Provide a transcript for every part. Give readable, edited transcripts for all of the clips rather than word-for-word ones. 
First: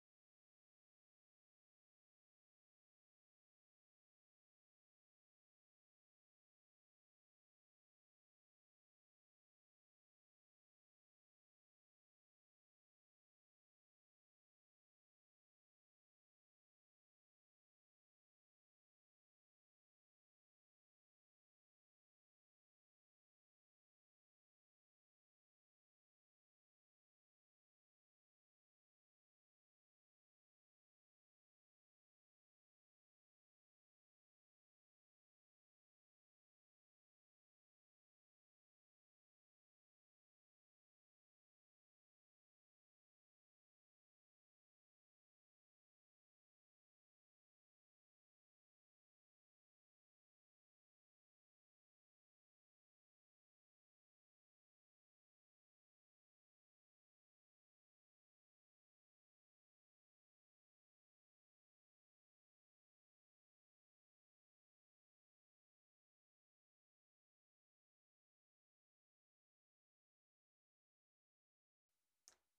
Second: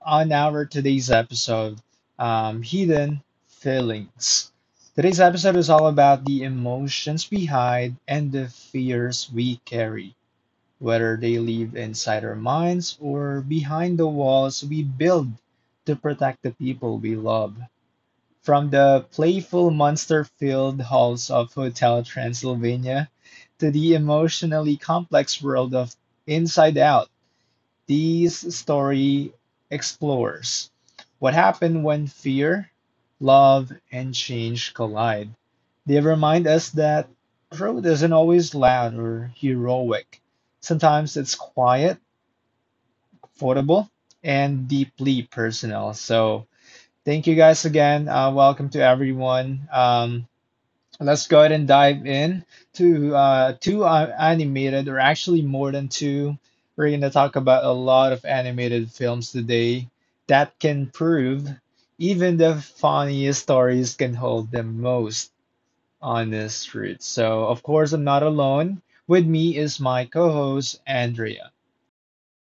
on our today's episode, Hidden Feelings. Today's episode is all about the emotions we hide and the fears we carry, whether they live inside our minds or behind the walls we build to protect the people we love. From the playful monster filled halls of Hotel Transylvania to the emotionally complex world of Inside Out, these story explores what happened when fear, love, and change collide. They remind us that growth isn't always loud or heroic. Sometimes it's quiet, affordable, and deeply personal. So, thank you guys again. Welcome to everyone. Let's go ahead and dive in to two animated, or actually more than two. We're going to talk about a lot of animated films today that can prove even the funniest stories can hold the most honest truth. So, of course, I'm not alone. With me is my co host, Andrea.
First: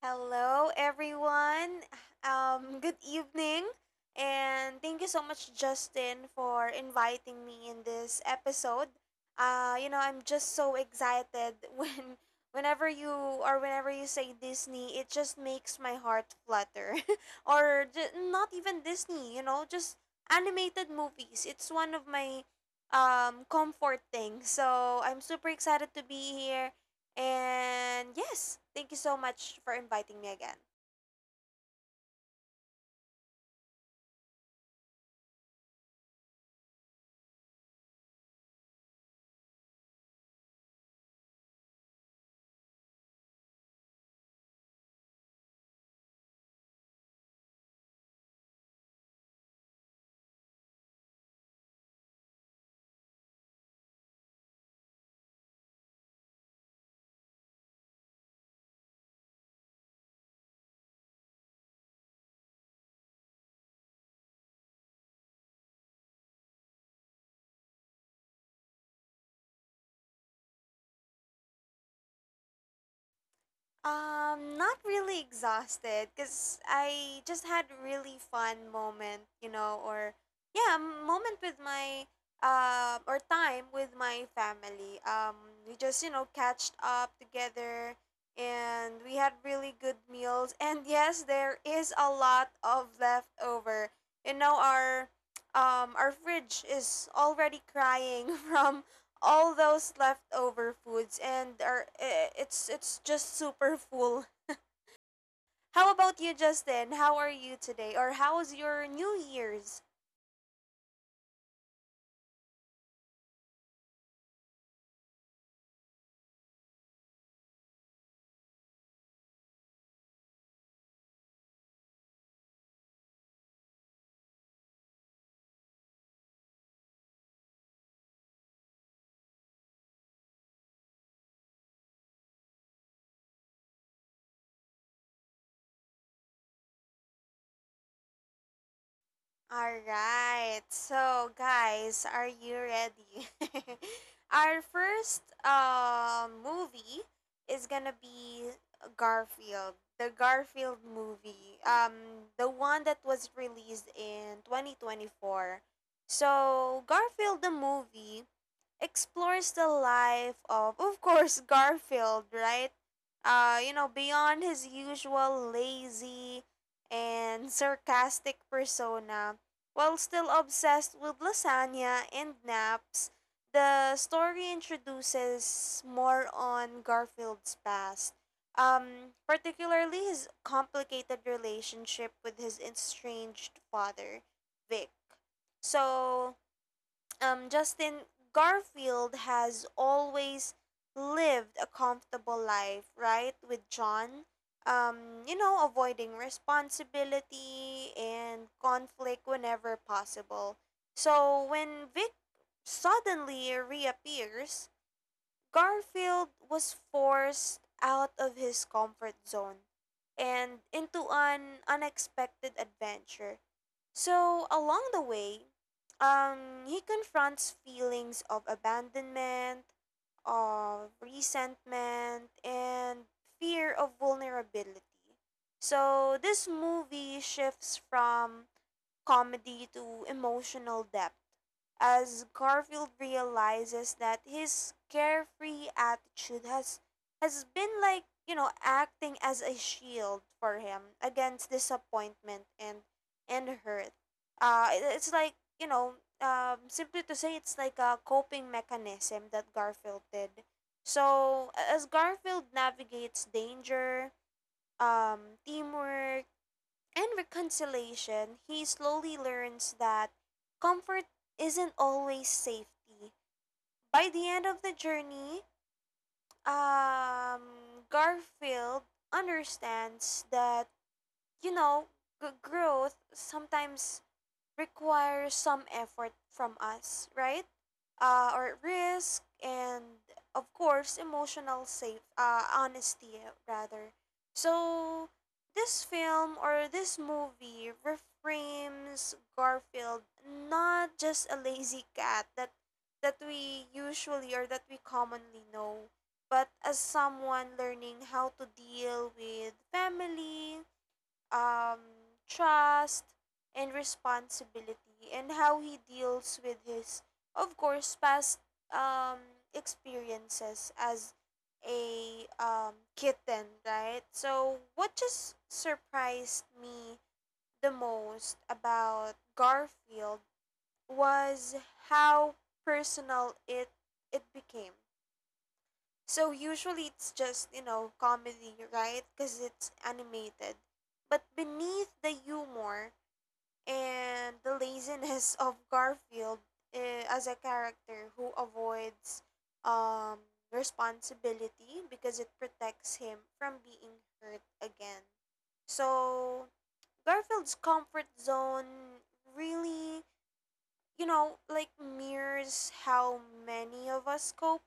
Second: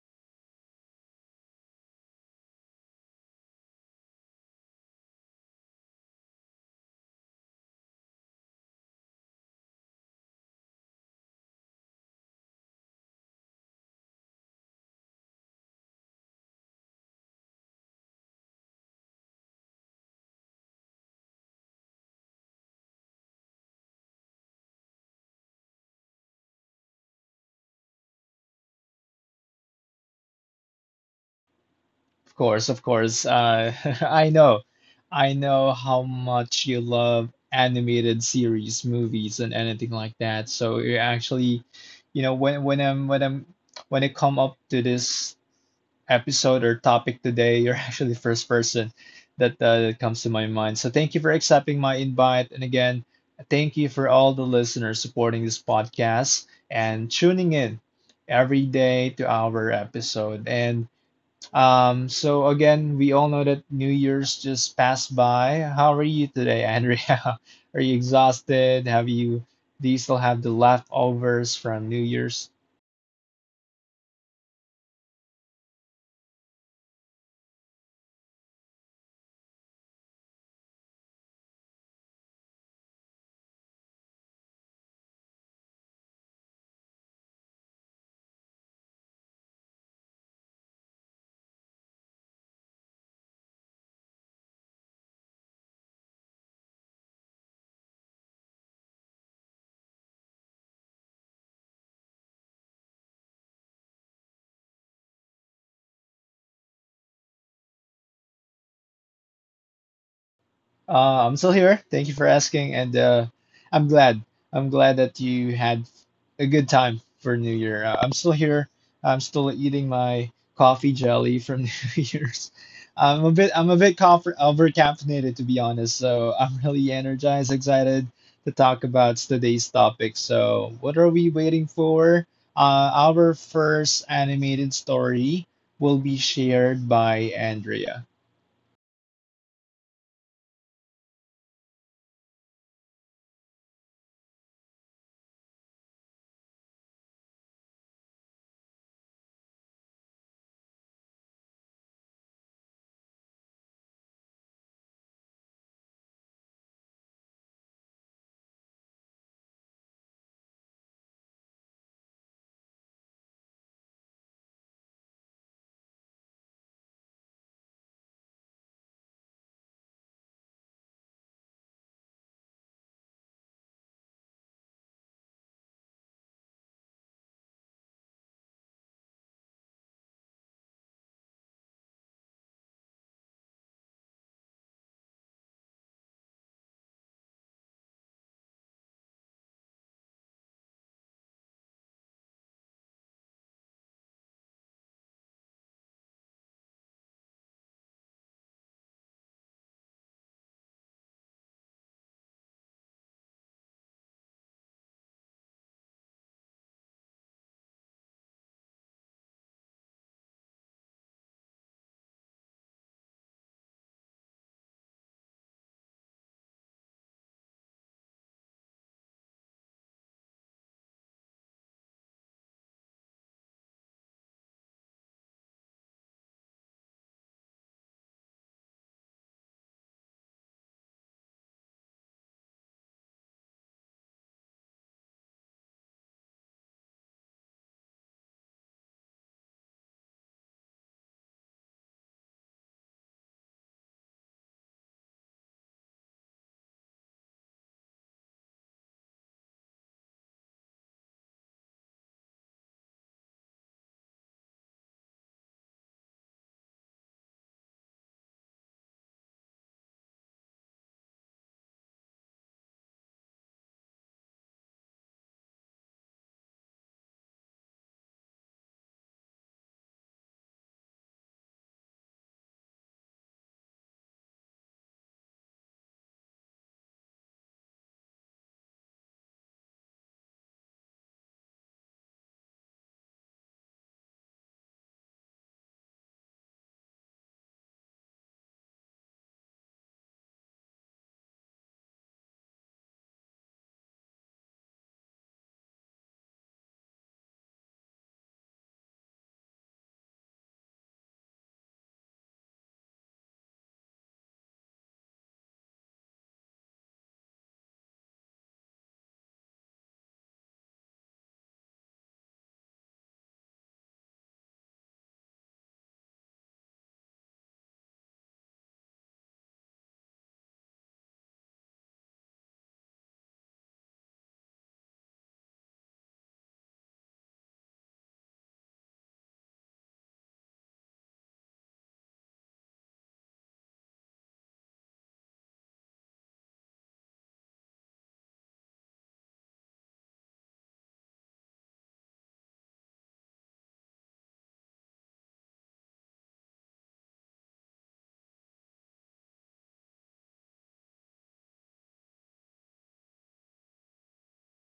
Hello, everyone. Good evening. And thank you so much, Justin, for inviting me in this episode. I'm just so excited when whenever you say Disney, it just makes my heart flutter. Not even Disney, you know, just animated movies. It's one of my comfort things. So, I'm super excited to be here, and yes, thank you so much for inviting me again. Of course, of course. I know. I know how much you love animated series, movies, and anything like that. So you actually, you know, when I'm when I'm when I come up to this episode or topic today, you're actually the first person that comes to my mind. So thank you for accepting my invite, and again, thank you for all the listeners supporting this podcast and tuning in every day to our episode and so again, we all know that New Year's just passed by. How are you today, Andrea? Are you exhausted? Do you still have the leftovers from New Year's? Not really exhausted because I just had really fun moment, you know, moment with my or time with my family. We just, you know, catched up together, and we had really good meals. And yes, there is a lot of leftover. You know, our fridge is already crying from all those leftover foods and it's just super full. How about you, Justin? How are you today? Or how's your New Year's? I'm still here. Thank you for asking, and I'm glad. I'm glad that you had a good time for New Year. I'm still here. I'm still eating my coffee jelly from New Year's. I'm a bit comfort, over caffeinated to be honest. So I'm really energized, excited to talk about today's topic. So what are we waiting for? Our first animated story will be shared by Andrea. All right. So, guys, are you ready? Our first movie is gonna be Garfield, the Garfield movie, the one that was released in 2024. So, Garfield the movie explores the life of course, Garfield, right? Beyond his usual lazy and sarcastic persona, while still obsessed with lasagna and naps, the story introduces more on Garfield's past, particularly his complicated relationship with his estranged father, Vic. So, Justin, Garfield has always lived a comfortable life, right? With John, you know, avoiding responsibility and conflict whenever possible. So when Vic suddenly reappears, Garfield was forced out of his comfort zone and into an unexpected adventure. So, along the way, he confronts feelings of abandonment, of resentment, and fear of vulnerability. So, this movie shifts from comedy to emotional depth as Garfield realizes that his carefree attitude has been, like, you know, acting as a shield for him against disappointment and hurt. It's like, you know, simply to say, it's like a coping mechanism that Garfield did. So as Garfield navigates danger, teamwork and reconciliation, he slowly learns that comfort isn't always safety. By the end of the journey, Garfield understands that, you know, growth sometimes requires some effort from us, right? Or risk and of course emotional safe honesty, rather. So this film or this movie reframes Garfield not just a lazy cat that we usually or that we commonly know, but as someone learning how to deal with family, um, trust and responsibility, and how he deals with his of course past um, experiences as a kitten, right? So what just surprised me the most about Garfield was how personal it became. So usually it's just, you know, comedy, right? Because it's animated. But beneath the humor and the laziness of Garfield as a character who avoids um, responsibility because it protects him from being hurt again. So Garfield's comfort zone really, you know, like mirrors how many of us cope,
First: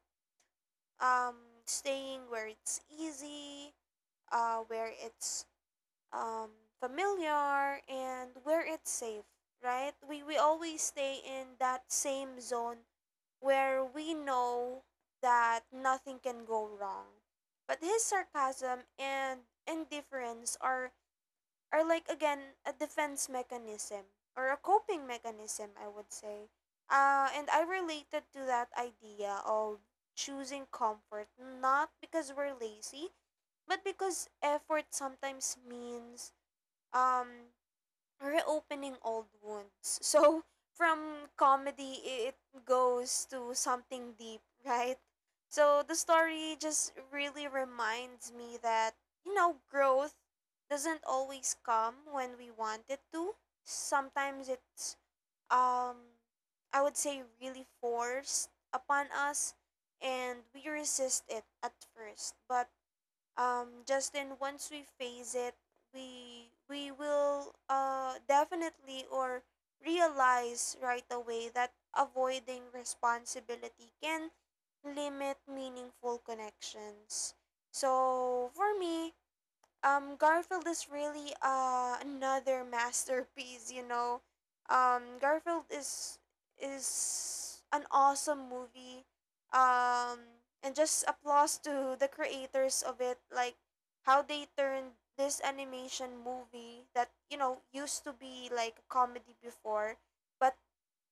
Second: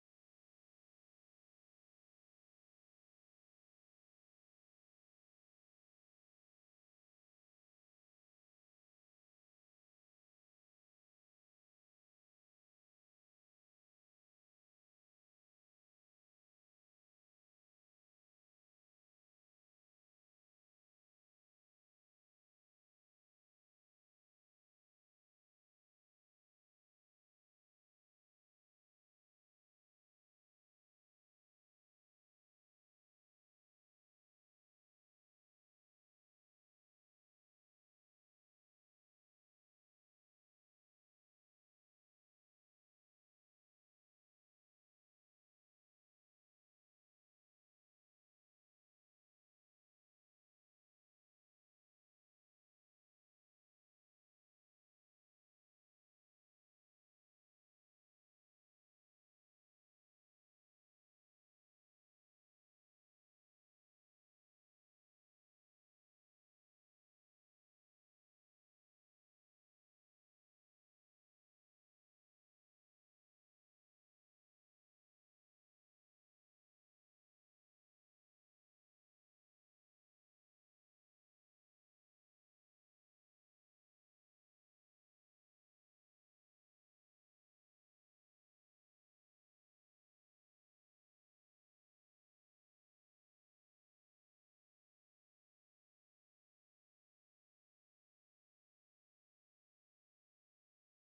um, staying where it's easy, where it's um, familiar, and where it's safe, right? We always stay in that same zone where we know that nothing can go wrong. But his sarcasm and indifference are, or like, again, a defense mechanism or a coping mechanism, I would say. And I related to that idea of choosing comfort not because we're lazy, but because effort sometimes means um reopening old wounds. So from comedy, it goes to something deep, right? So the story just really reminds me that, you know, growth doesn't always come when we want it to. Sometimes it's, um, I would say, really forced upon us and we resist it at first. But Justin, once we face it, we will, definitely, or realize right away that avoiding responsibility can limit meaningful connections. So for me, Garfield is really another masterpiece, you know. Garfield is an awesome movie. Um and just applause to the creators of it, like how they turned this animation movie that, you know, used to be like a comedy before, but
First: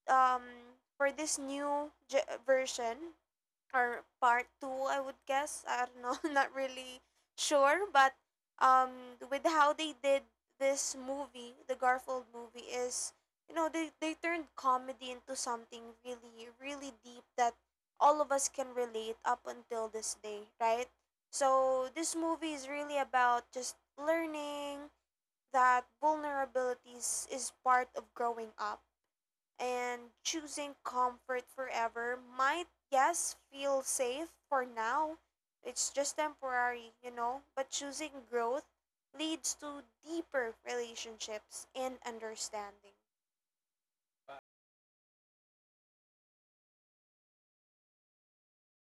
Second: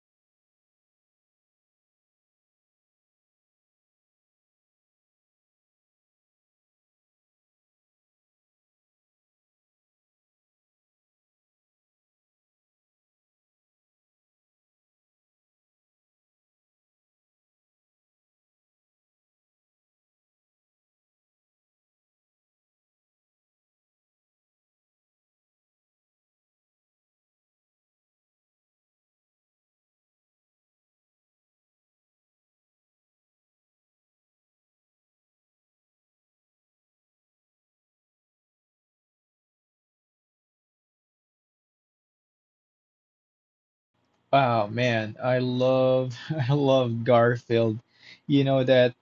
um for this new version or part two, I would guess. I don't know, not really sure, but with how they did this movie, the Garfield movie, is, you know, they turned comedy into something really really deep that all of us can relate up until this day, right? So this movie is really about just learning that vulnerabilities is part of growing up, and choosing comfort forever might, yes, feel safe for now. It's just temporary, you know, but choosing growth leads to deeper relationships and understanding. Oh man, I love I love Garfield. You know that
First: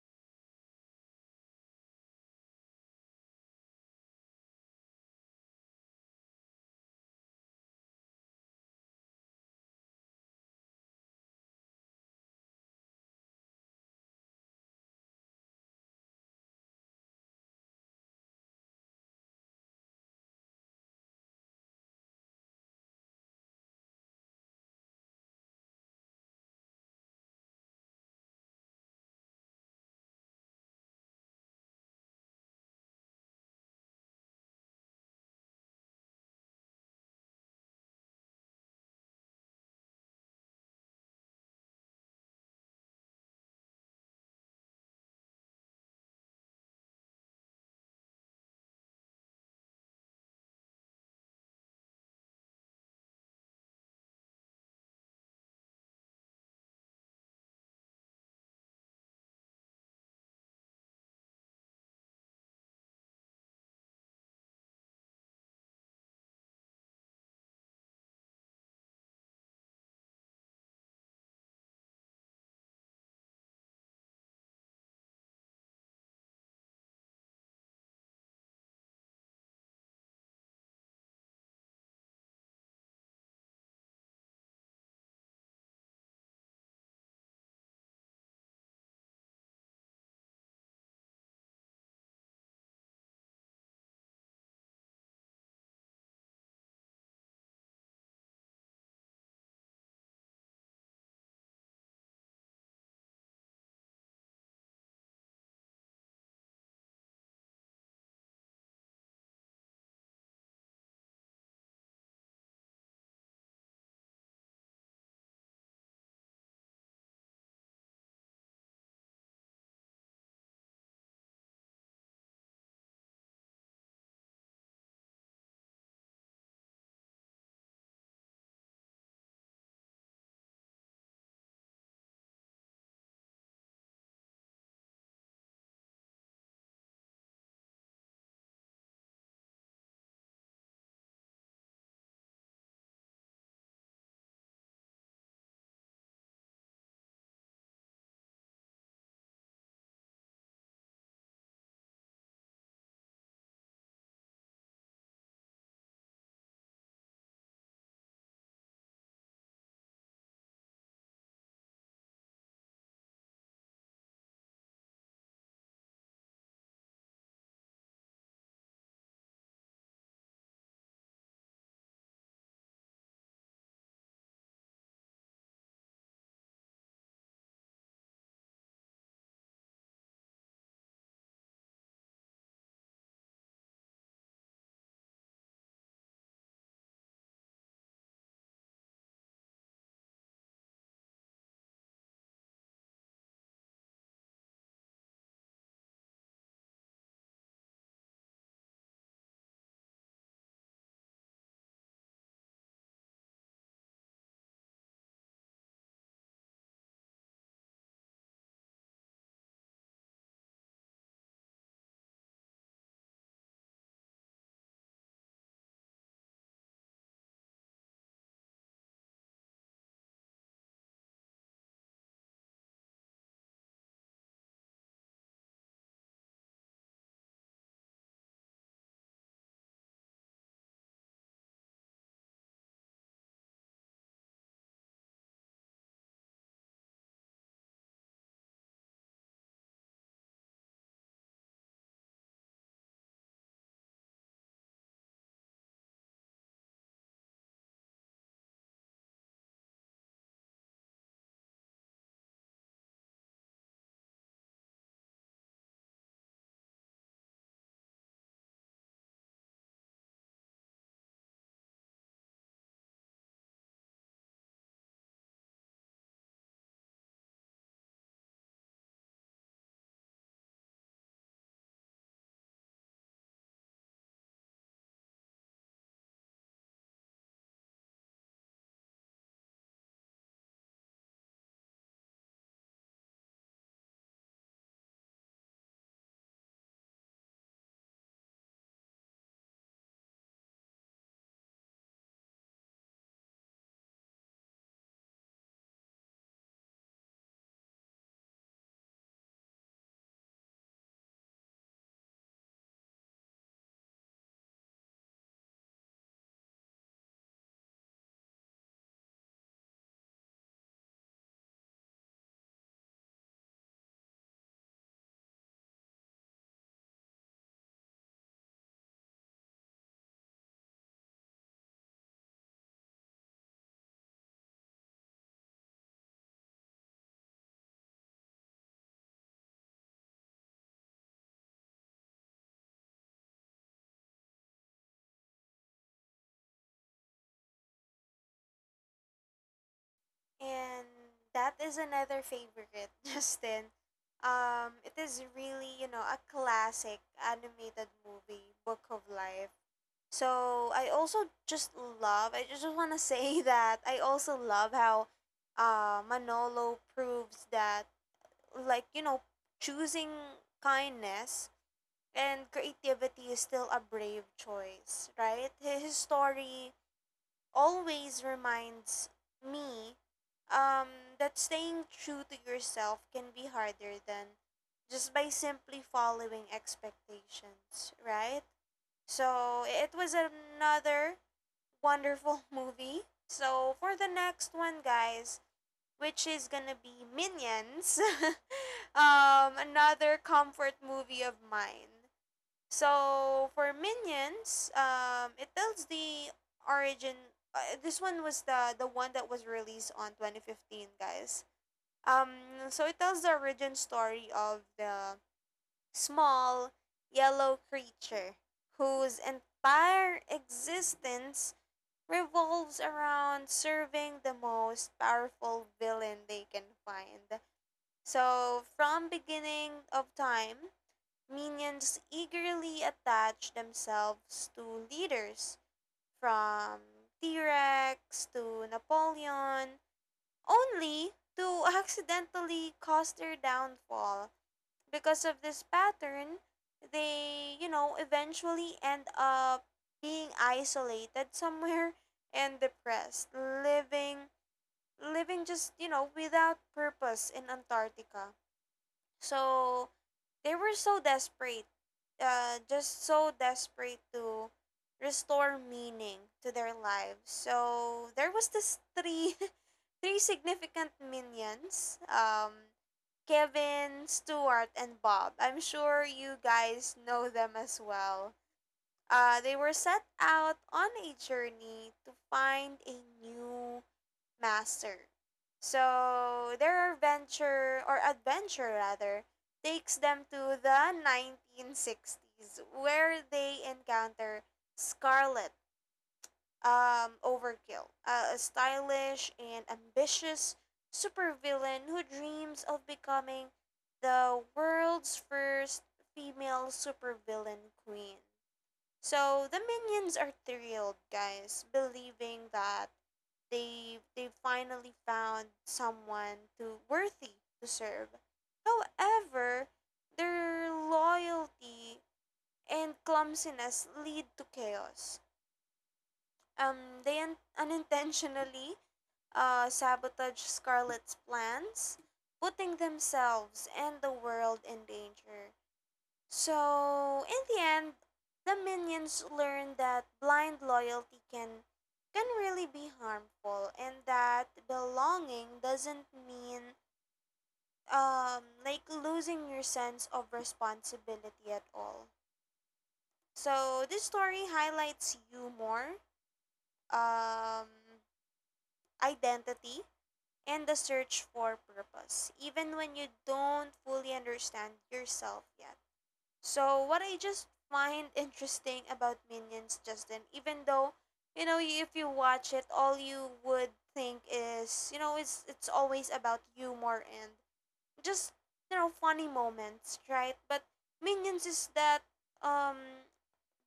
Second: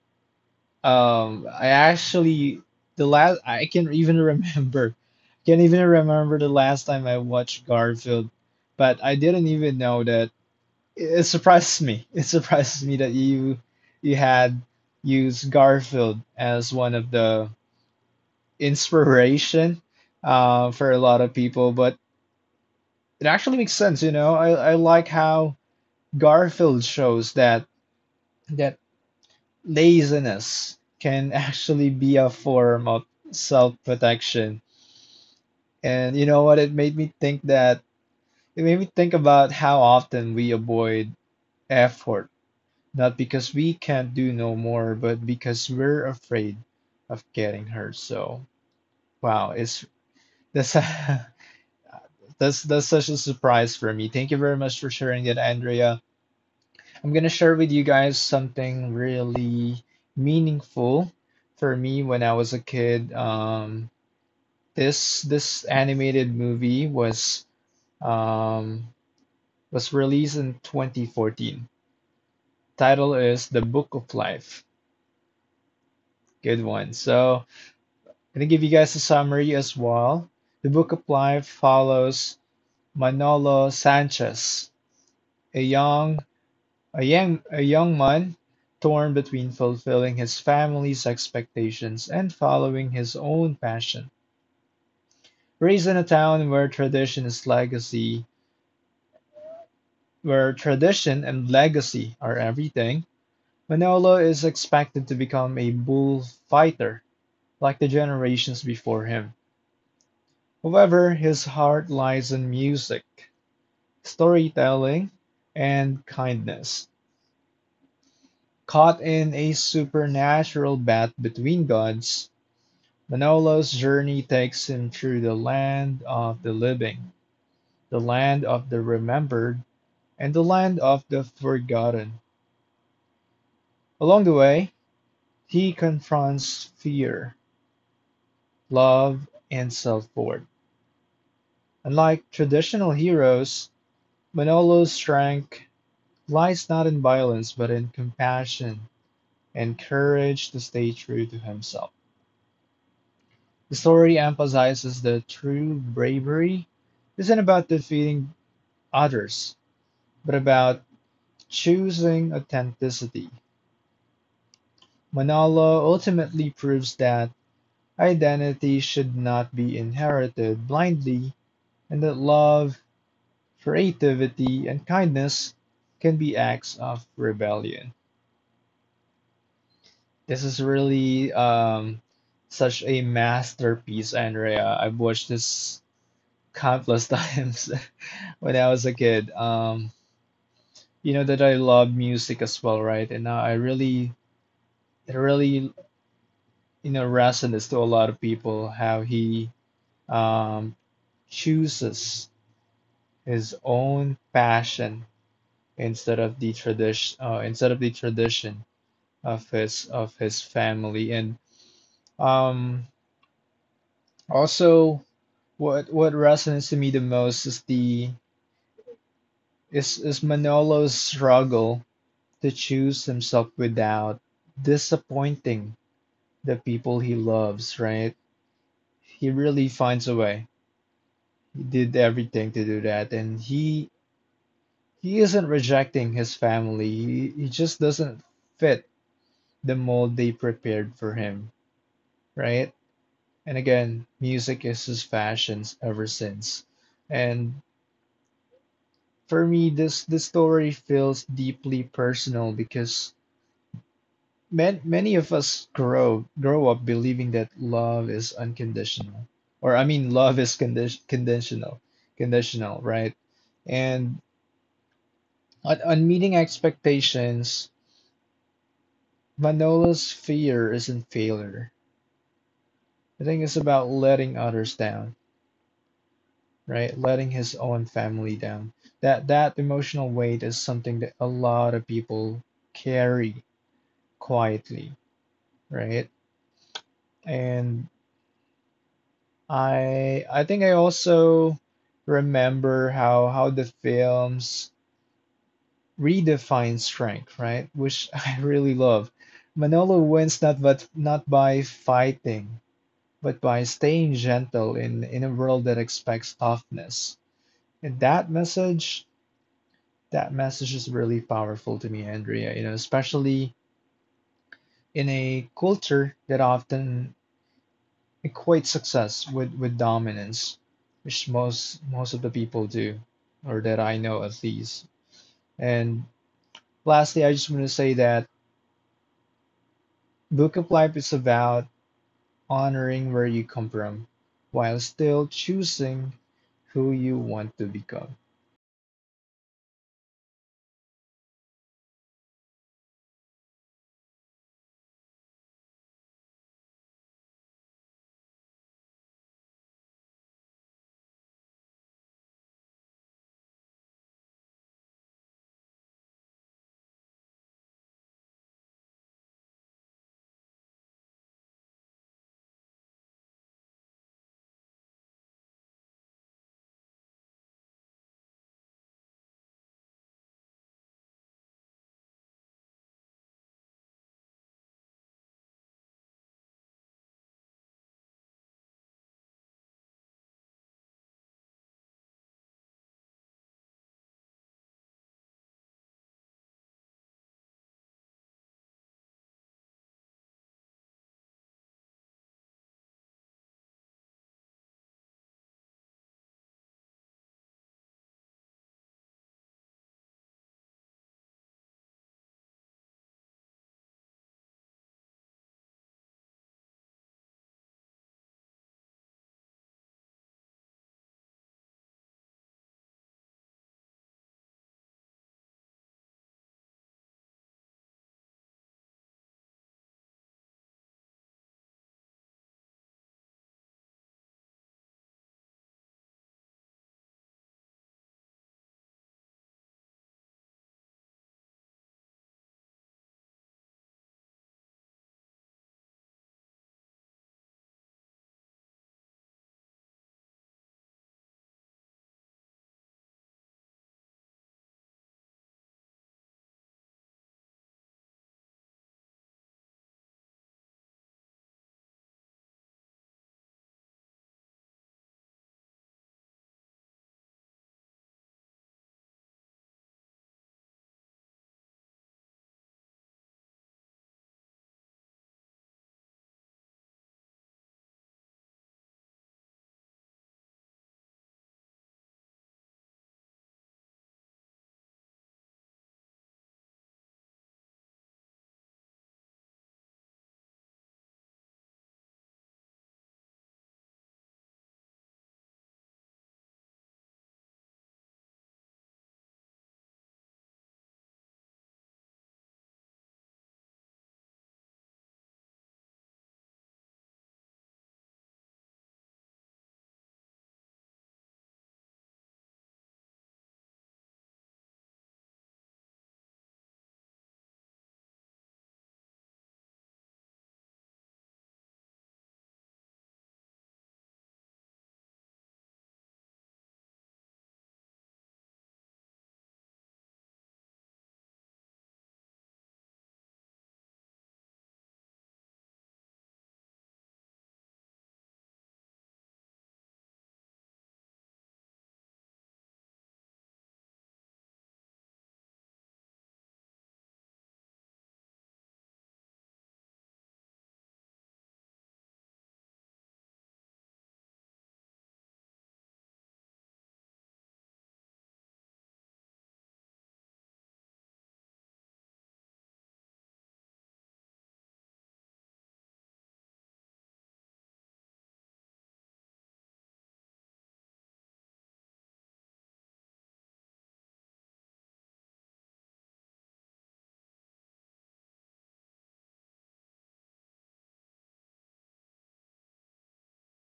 I actually the last I can even remember I can't even remember the last time I watched Garfield, but I didn't even know that it surprised me. It surprised me that you had used Garfield as one of the inspiration for a lot of people, but it actually makes sense, you know. I like how Garfield shows that laziness can actually be a form of self-protection. And you know what? It made me think about how often we avoid effort, not because we can't do no more, but because we're afraid of getting hurt. So, wow, it's that's that's such a surprise for me. Thank you very much for sharing that, Andrea. I'm gonna share with you guys something really meaningful for me when I was a kid. This this animated movie um, was released in 2014. Title is The Book of Life. Good one. So I'm gonna give you guys a summary as well. The Book of Life follows Manolo Sanchez, a young a young man torn between fulfilling his family's expectations and following his own passion. Raised in a town where tradition is legacy, Where tradition and legacy are everything, Manolo is expected to become a bullfighter like the generations before him. However, his heart lies in music, storytelling, and kindness. Caught in a supernatural bat between gods, Manolo's journey takes him through the land of the living, the land of the remembered, and the land of the forgotten. Along the way, he confronts fear, love, and self-worth. Unlike traditional heroes, Manolo's strength lies not in violence but in compassion and courage to stay true to himself. The story emphasizes that true bravery isn't about defeating others, but about choosing authenticity. Manolo ultimately proves that identity should not be inherited blindly and that love, creativity and kindness can be acts of rebellion. This is really such a masterpiece, Andrea. I've watched this countless times when I was a kid. You know that I love music as well, right? And now I really, it really, you know, resonates to a lot of people how he um, chooses his own passion instead of the tradition, of his family. And um also what resonates to me the most is the is Manolo's struggle to choose himself without disappointing the people he loves, right? He really finds a way. He did everything to do that and he isn't rejecting his family. He just doesn't fit the mold they prepared for him, right? And again, music is his passion ever since. And for me, this story feels deeply personal because many of us grow up believing that love is unconditional, or I mean, love is conditional, conditional, right? And on meeting expectations, Manolo's fear isn't failure. I think it's about letting others down right? Letting his own family down. That emotional weight is something that a lot of people carry quietly, right? And I think I also remember how the films redefine strength, right? Which I really love. Manolo wins not by fighting, but by staying gentle in a world that expects toughness. And that message is really powerful to me, Andrea, you know, especially in a culture that often equates success with dominance, which most of the people do, or that I know at least. And lastly, I just want to say that Book of Life is about honoring where you come from while still choosing who you want to become. And that is another favorite, Justin. It is really, you know, a classic animated movie, Book of Life. So I also just love. I just want to say that I also love how, Manolo proves that, like, you know, choosing kindness and creativity is still a brave choice, right? His story always reminds me, um, that staying true to yourself can be harder than just by simply following expectations, right? So it was another wonderful movie. So for the next one, guys, which is gonna be Minions, another comfort movie of mine. So for Minions, it tells the origin. This one was the one that was released on 2015, guys. Um, so it tells the origin story of the small yellow creature whose entire existence revolves around serving the most powerful villain they can find. So, from beginning of time, minions eagerly attach themselves to leaders from T-Rex to Napoleon only to accidentally cause their downfall. Because of this pattern, they, you know, eventually end up being isolated somewhere and depressed, living just, you know, without purpose in Antarctica. So, they were so desperate, just so desperate to restore meaning to their lives. So, there was this three three significant minions. Kevin, Stuart, and Bob. I'm sure you guys know them as well. They were set out on a journey to find a new master. So their adventure, or adventure rather, takes them to the 1960s where they encounter Scarlet, overkill, a stylish and ambitious supervillain who dreams of becoming the world's first female supervillain queen. So the minions are thrilled, guys, believing that they finally found someone to worthy to serve. However, their loyalty and clumsiness lead to chaos. Unintentionally, sabotage Scarlet's plans, putting themselves and the world in danger. So, in the end, the minions learn that blind loyalty can really be harmful and that belonging doesn't mean like losing your sense of responsibility at all. So, this story highlights humor, um identity, and the search for purpose, even when you don't fully understand yourself yet. So, what I just find interesting about Minions, Justin, even though, you know, if you watch it, all you would think is, you know, it's always about humor and just, you know, funny moments, right? But Minions is that, um,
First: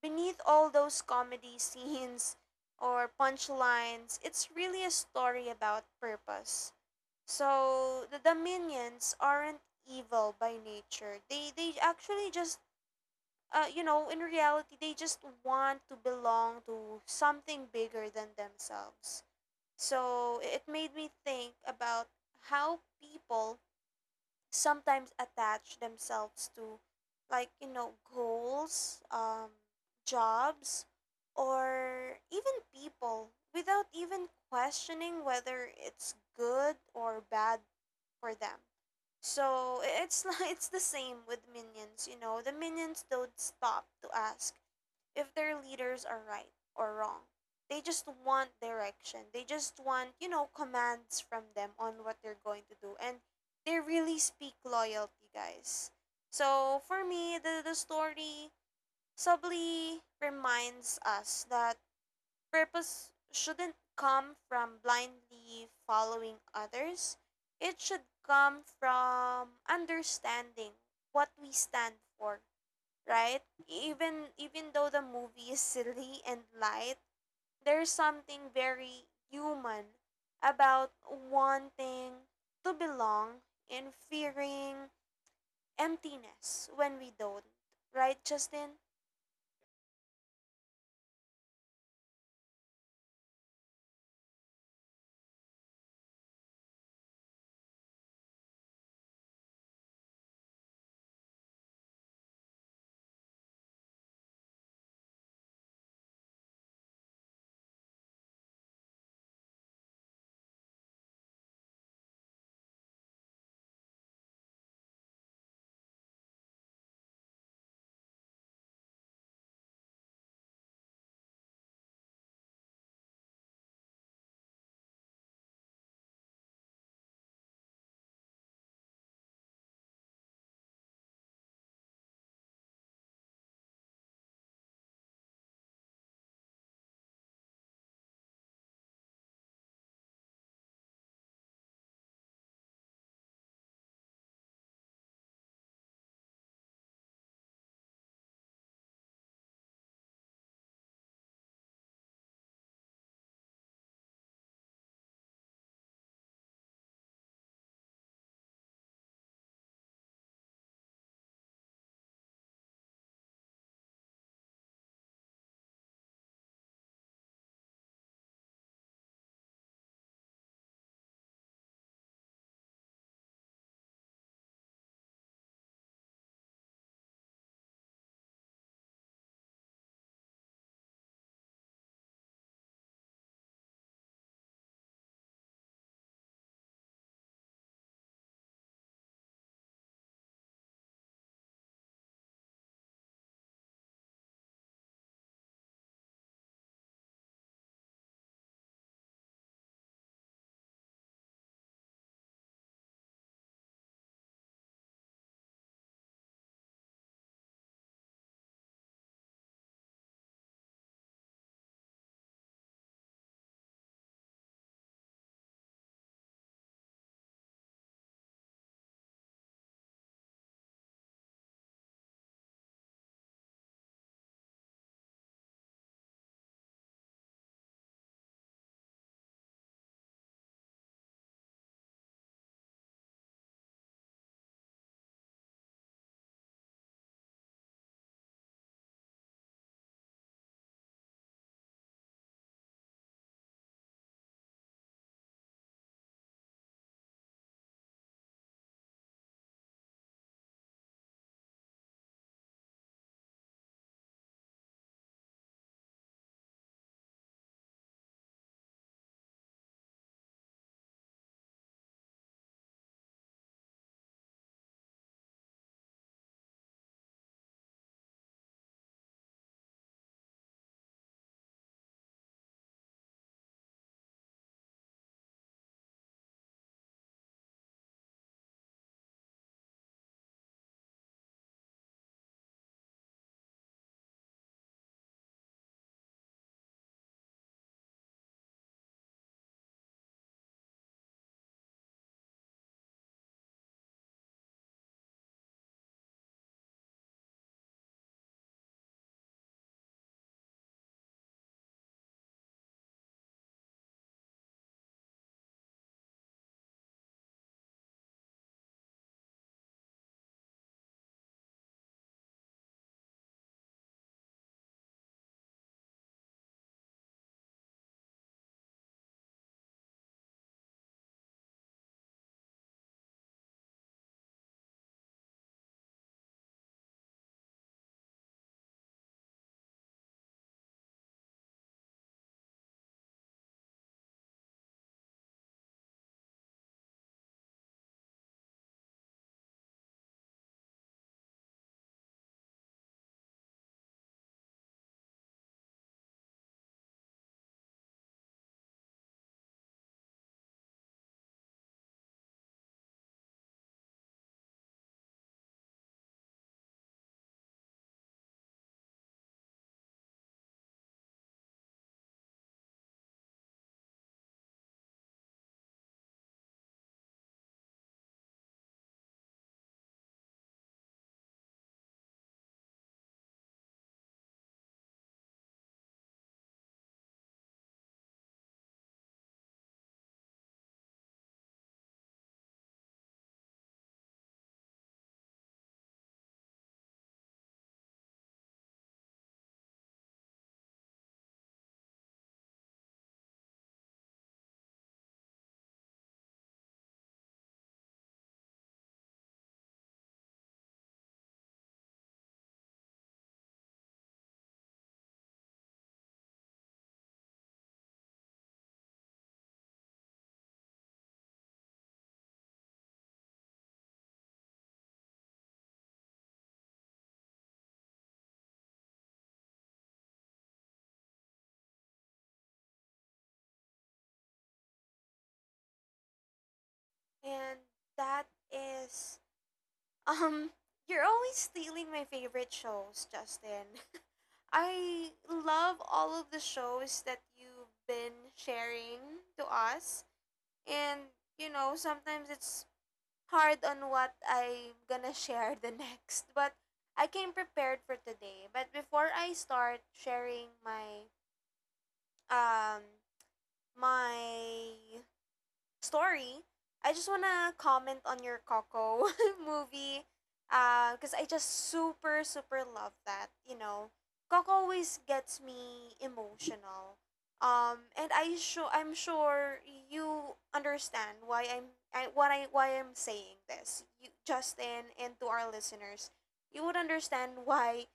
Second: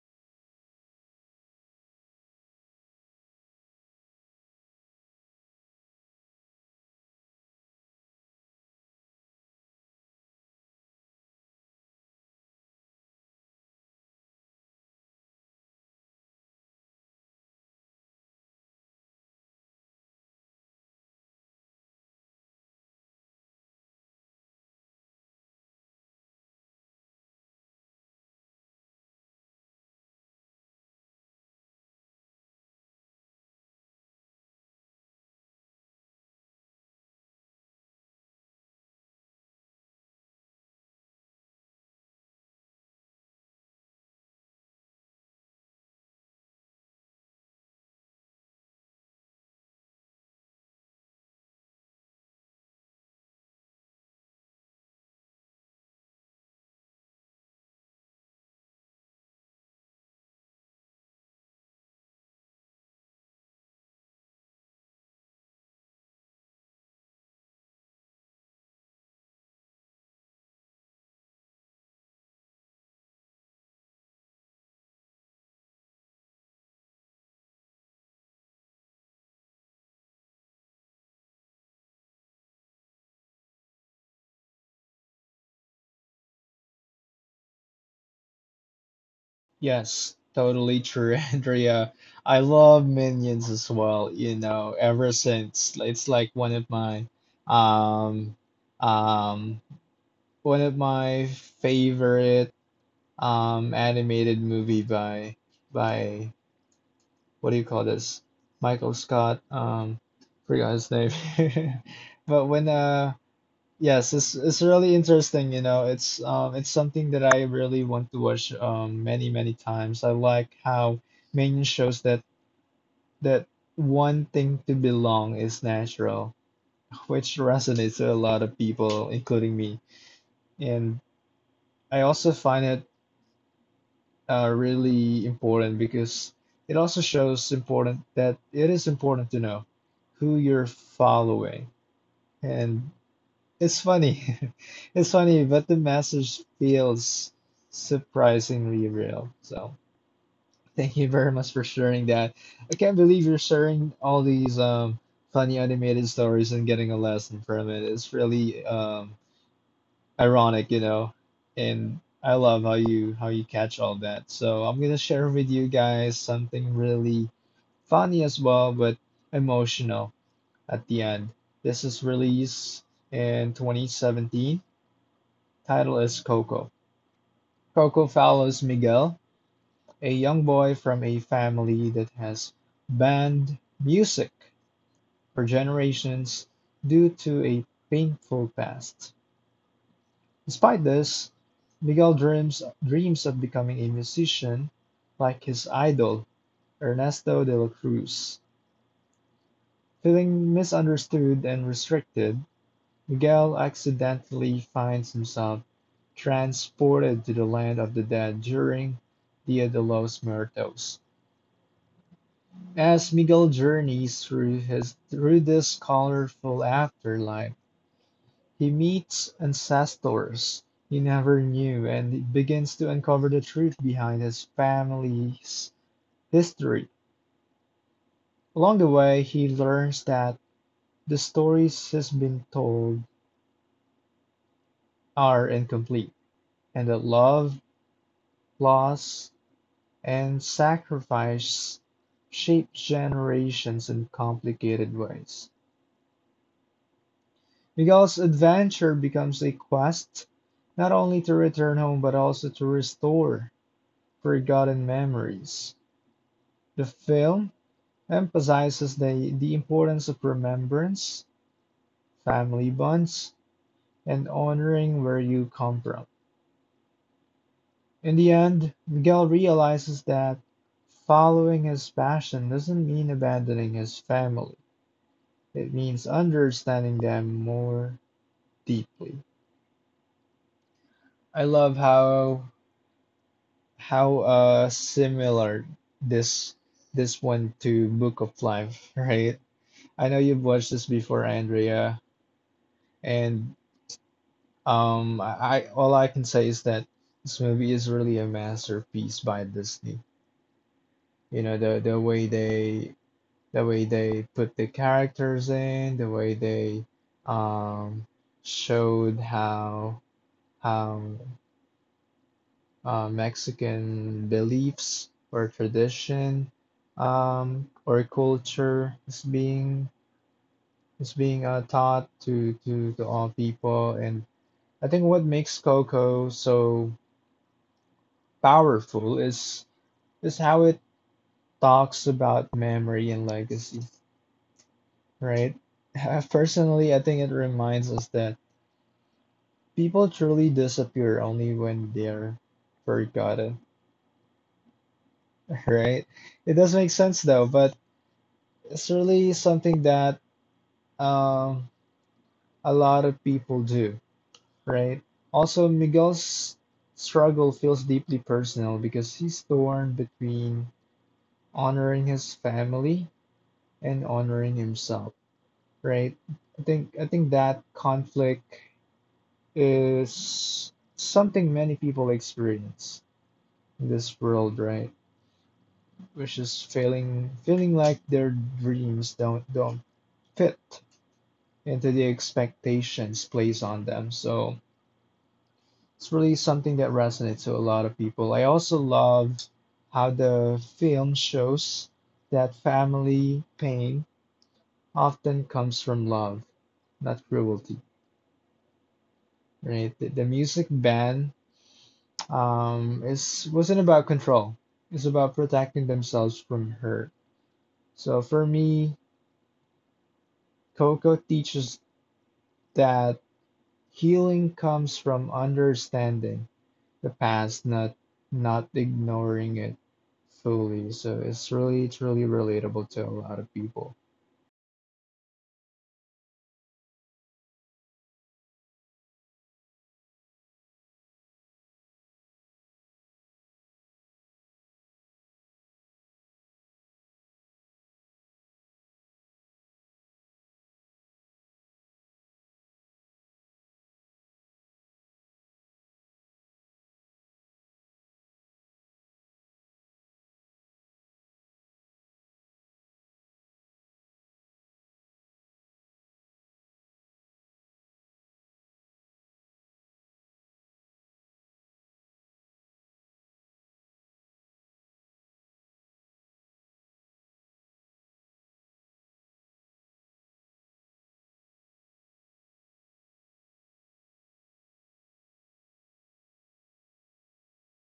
beneath all those comedy scenes or punchlines, it's really a story about purpose. So the Dominions aren't evil by nature. They actually just, you know, in reality they just want to belong to something bigger than themselves. So it made me think about how people sometimes attach themselves to, like, you know, goals, jobs, or even people without even questioning whether it's good or bad for them. So it's it's the same with minions, you know. The minions don't stop to ask if their leaders are right or wrong. They just want direction. They just want, you know, commands from them on what they're going to do. And they really speak loyalty, guys. So for me, the story subtly reminds us that purpose shouldn't come from blindly following others. It should come from understanding what we stand for, right? Even though the movie is silly and light, there's something very human about wanting to belong and fearing emptiness when we don't, right, Justin? Yes, totally true, Andrea. I love Minions as well, you know, ever since. It's like um um one of my favorite animated movie by what do you call this? Michael Scott, forgot his name. But when yes, it's really interesting, you know. It's something that I really want to watch many many times. I like how Main shows that one thing to belong is natural, which resonates with a lot of people, including me. And I also find it really important because it also shows important that it is important to know who you're following and it's funny. It's funny, but the message feels surprisingly real. So thank you very much for sharing that. I can't believe you're sharing all these funny animated stories and getting a lesson from it. It's really ironic, you know. And I love how you catch all that. So I'm gonna share with you guys something really funny as well, but emotional at the end. This is released in 2017. Title is Coco. Coco follows Miguel, a young boy from a family that has banned music for generations due to a painful past. Despite this, Miguel dreams dreams of becoming a musician like his idol, Ernesto de la Cruz. Feeling misunderstood and restricted, Miguel accidentally finds himself transported to the land of the dead during Dia de los Muertos. As Miguel journeys through this colorful afterlife, he meets ancestors he never knew and begins to uncover the truth behind his family's history. Along the way, he learns that the stories he's been told are incomplete and that love, loss, and sacrifice shape generations in complicated ways. Miguel's adventure becomes a quest not only to return home but also to restore forgotten memories. The film emphasizes the importance of remembrance, family bonds, and honoring where you come from. In the end, Miguel realizes that following his passion doesn't mean abandoning his family. It means understanding them more deeply. I love how similar this this one to Book of Life, right? I know you've watched this before, Andrea, and I all I can say is that this movie is really a masterpiece by Disney. You know, the way the way they put the characters in, the way they um showed how Mexican beliefs or tradition or culture is being taught to all people. And I think what makes Coco so powerful is how it talks about memory and legacy, right? Personally, I think it reminds us that people truly disappear only when they're forgotten, right? It does make sense though, but it's really something that Um, a lot of people do, right? Also, Miguel's struggle feels deeply personal because he's torn between honoring his family and honoring himself, right? I think that conflict is something many people experience in this world, right? Which is feeling like their dreams don't fit into the expectations placed on them. So it's really something that resonates to a lot of people. I also loved how the film shows that family pain often comes from love, not cruelty, right? The music band is wasn't about control. It's about protecting themselves from hurt. So for me, Coco teaches that healing comes from understanding the past, not ignoring it fully. So it's really relatable to a lot of people. And that is, Um, you're always stealing my favorite shows, Justin. I love all of the shows that you've been sharing to us. And, you know, sometimes it's hard on what I'm gonna share the next. But I came prepared for today. But before I start sharing my um my story, I just wanna comment on your Coco movie, because I just super super love that. You know, Coco always gets me emotional. And I sure I'm sure you understand why I'm I, what I why I'm saying this. You, Justin, and to our listeners, you would understand why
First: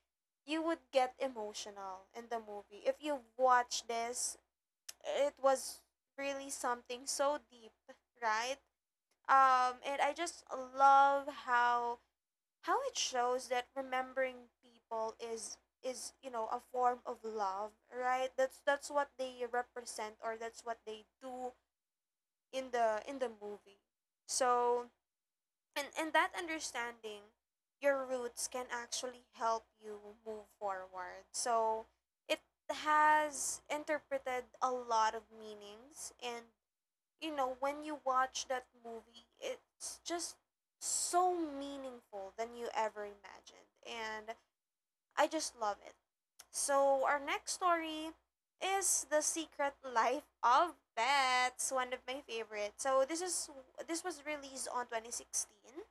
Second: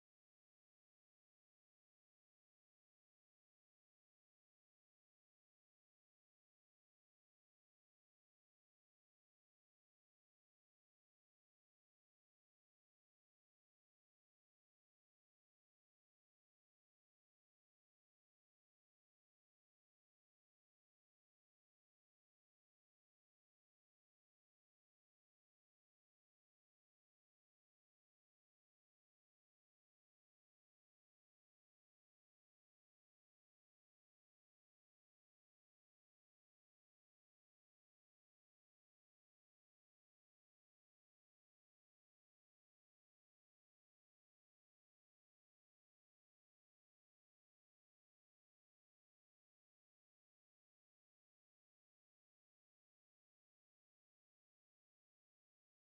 you would get emotional in the movie. If you've watched this, it was really something so deep, right? And I just love how it shows that remembering people is a form of love, right? That's what they represent or that's what they do in the movie. So and that understanding your roots can actually help you move forward. So it has interpreted a lot of meanings and you know, when you watch that movie, it's just so meaningful than you ever imagined. And I just love it. So, our next story is The Secret Life of Pets, one of my favorites. So, this was released on 2016.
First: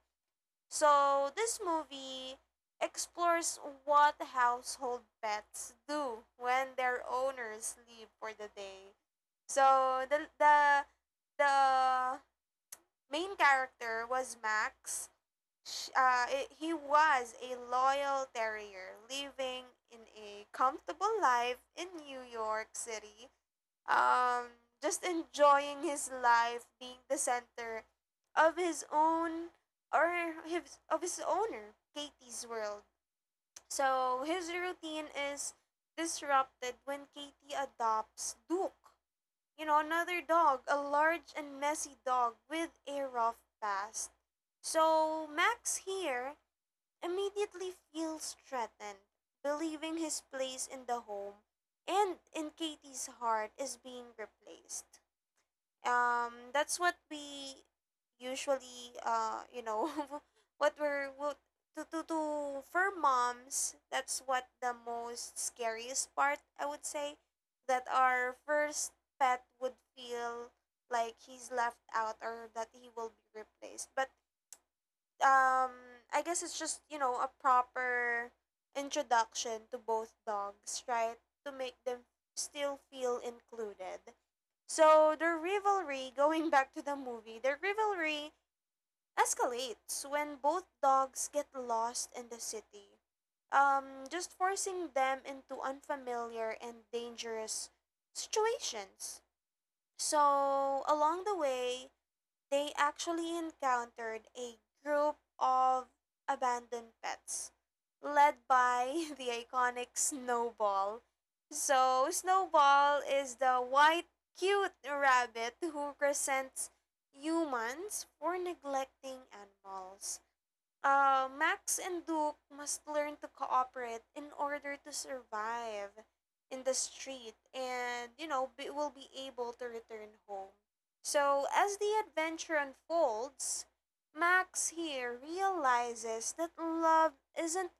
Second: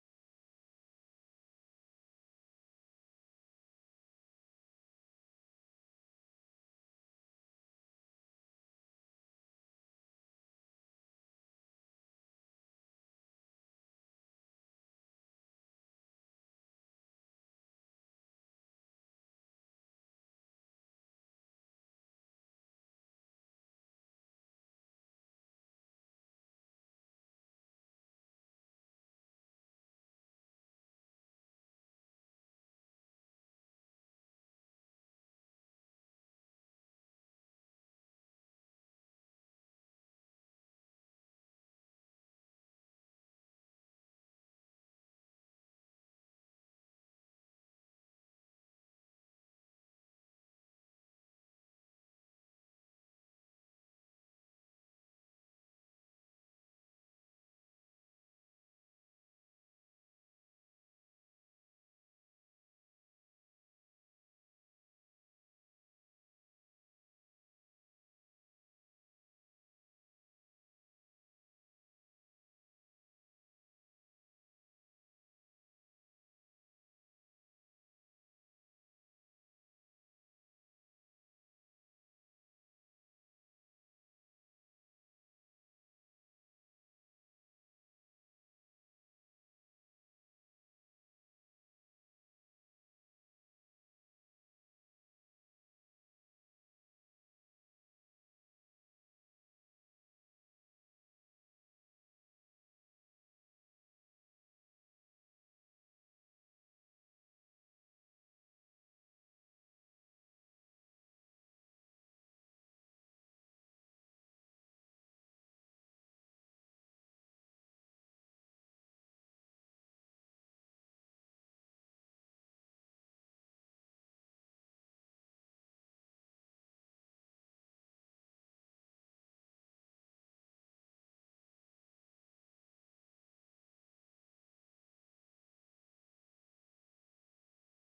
So, this movie explores what household pets do when their owners leave for the day. So, the main character was Max. He was a loyal terrier living in a comfortable life in New York City. Just enjoying his life, being the center of his own or his of his owner, Katie's world. So his routine is disrupted when Katie adopts Duke, you know, another dog, a large and messy dog with a rough past. So Max here immediately feels threatened, believing his place in the home and in Katie's heart is being replaced, that's what we usually, you know, what we're what, to for moms, that's what the most scariest part I would say, that our first pet would feel like he's left out or that he will be replaced. But um I guess it's just, you know, a proper introduction to both dogs, right? To make them still feel included. So their rivalry, going back to the movie, their rivalry escalates when both dogs get lost in the city. Just forcing them into unfamiliar and dangerous situations. So along the way, they actually encountered a group of abandoned pets led by the iconic Snowball. So, Snowball is the white, cute rabbit who resents humans for neglecting animals. Max and Duke must learn to cooperate in order to survive in the street and, you know, will be able to return home. So, as the adventure unfolds, Max here realizes that love isn't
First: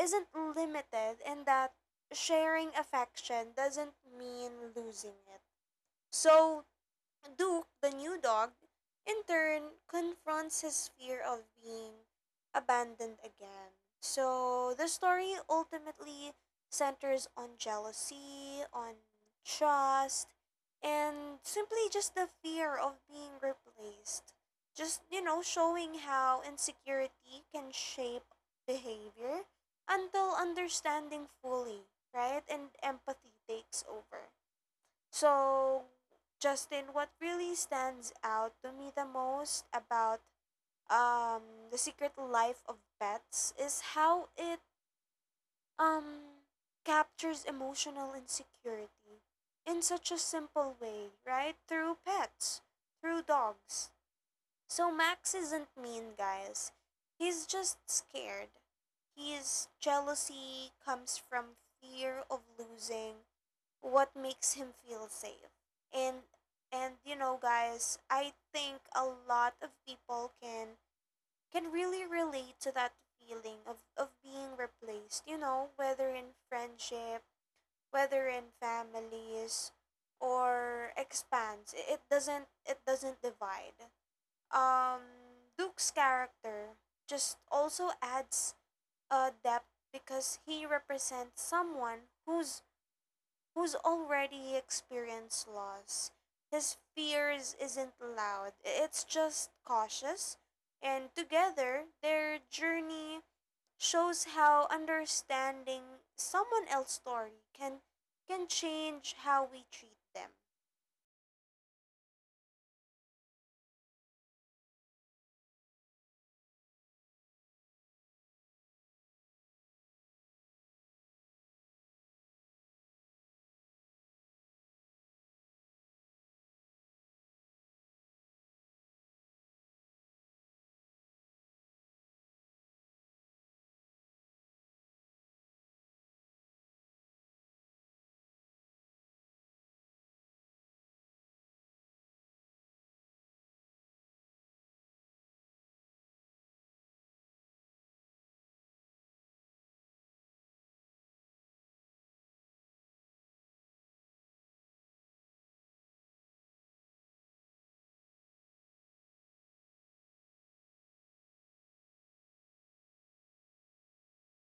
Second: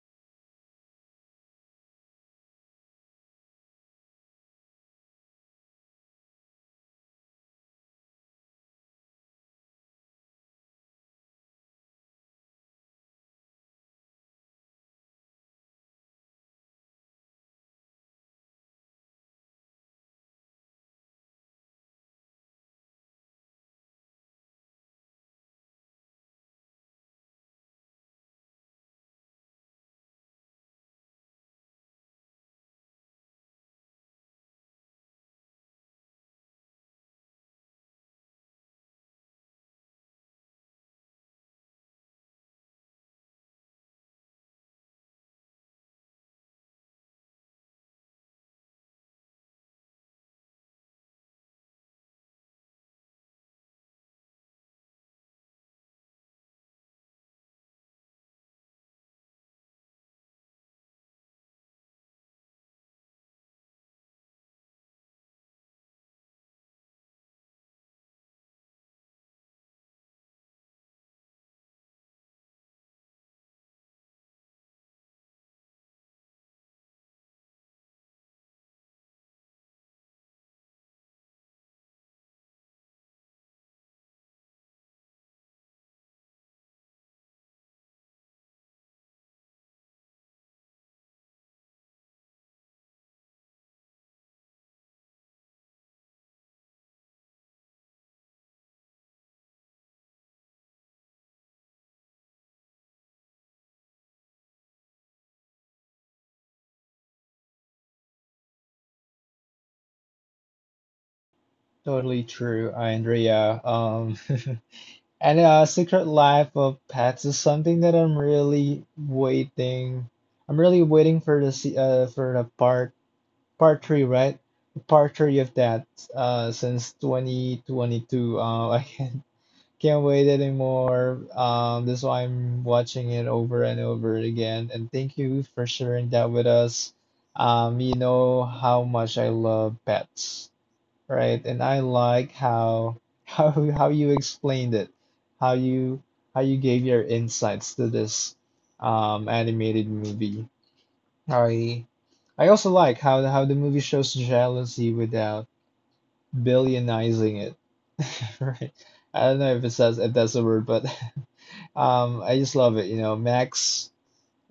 isn't limited and that sharing affection doesn't mean losing it. So, Duke, the new dog, in turn confronts his fear of being abandoned again. So the story ultimately centers on jealousy, on trust, and simply just the fear of being replaced. Just, you know, showing how insecurity can shape behavior until understanding fully, right? And empathy takes over. So, Justin, what really stands out to me the most about um the secret life of pets is how it um captures emotional insecurity in such a simple way, right? Through pets, through dogs. So Max isn't mean, guys. He's just scared. His jealousy comes from fear of losing what makes him feel safe. And you know guys, I think a lot of people can really relate to that feeling of being replaced, you know, whether in friendship, whether in families or expands. It doesn't, divide. Um Duke's character just also adds a depth because he represents someone who's already experienced loss. His fears isn't loud, it's just cautious. And together, their journey shows how understanding someone else's story can change how we treat them. Totally true, Andrea. And Secret Life of Pets is something that I'm really waiting. I'm really waiting for the for the part three, right? Part three of that since 2022. I can't wait anymore. That's why I'm watching it over and over again. And thank you for sharing that with us. You know how much I love pets, right? And I like how how how you explained it, how you how you gave your insights to this animated movie. I I also like how the movie shows jealousy without billionizing it. Right. I don't know if it says if that's a word, but I just love it, you know, Max,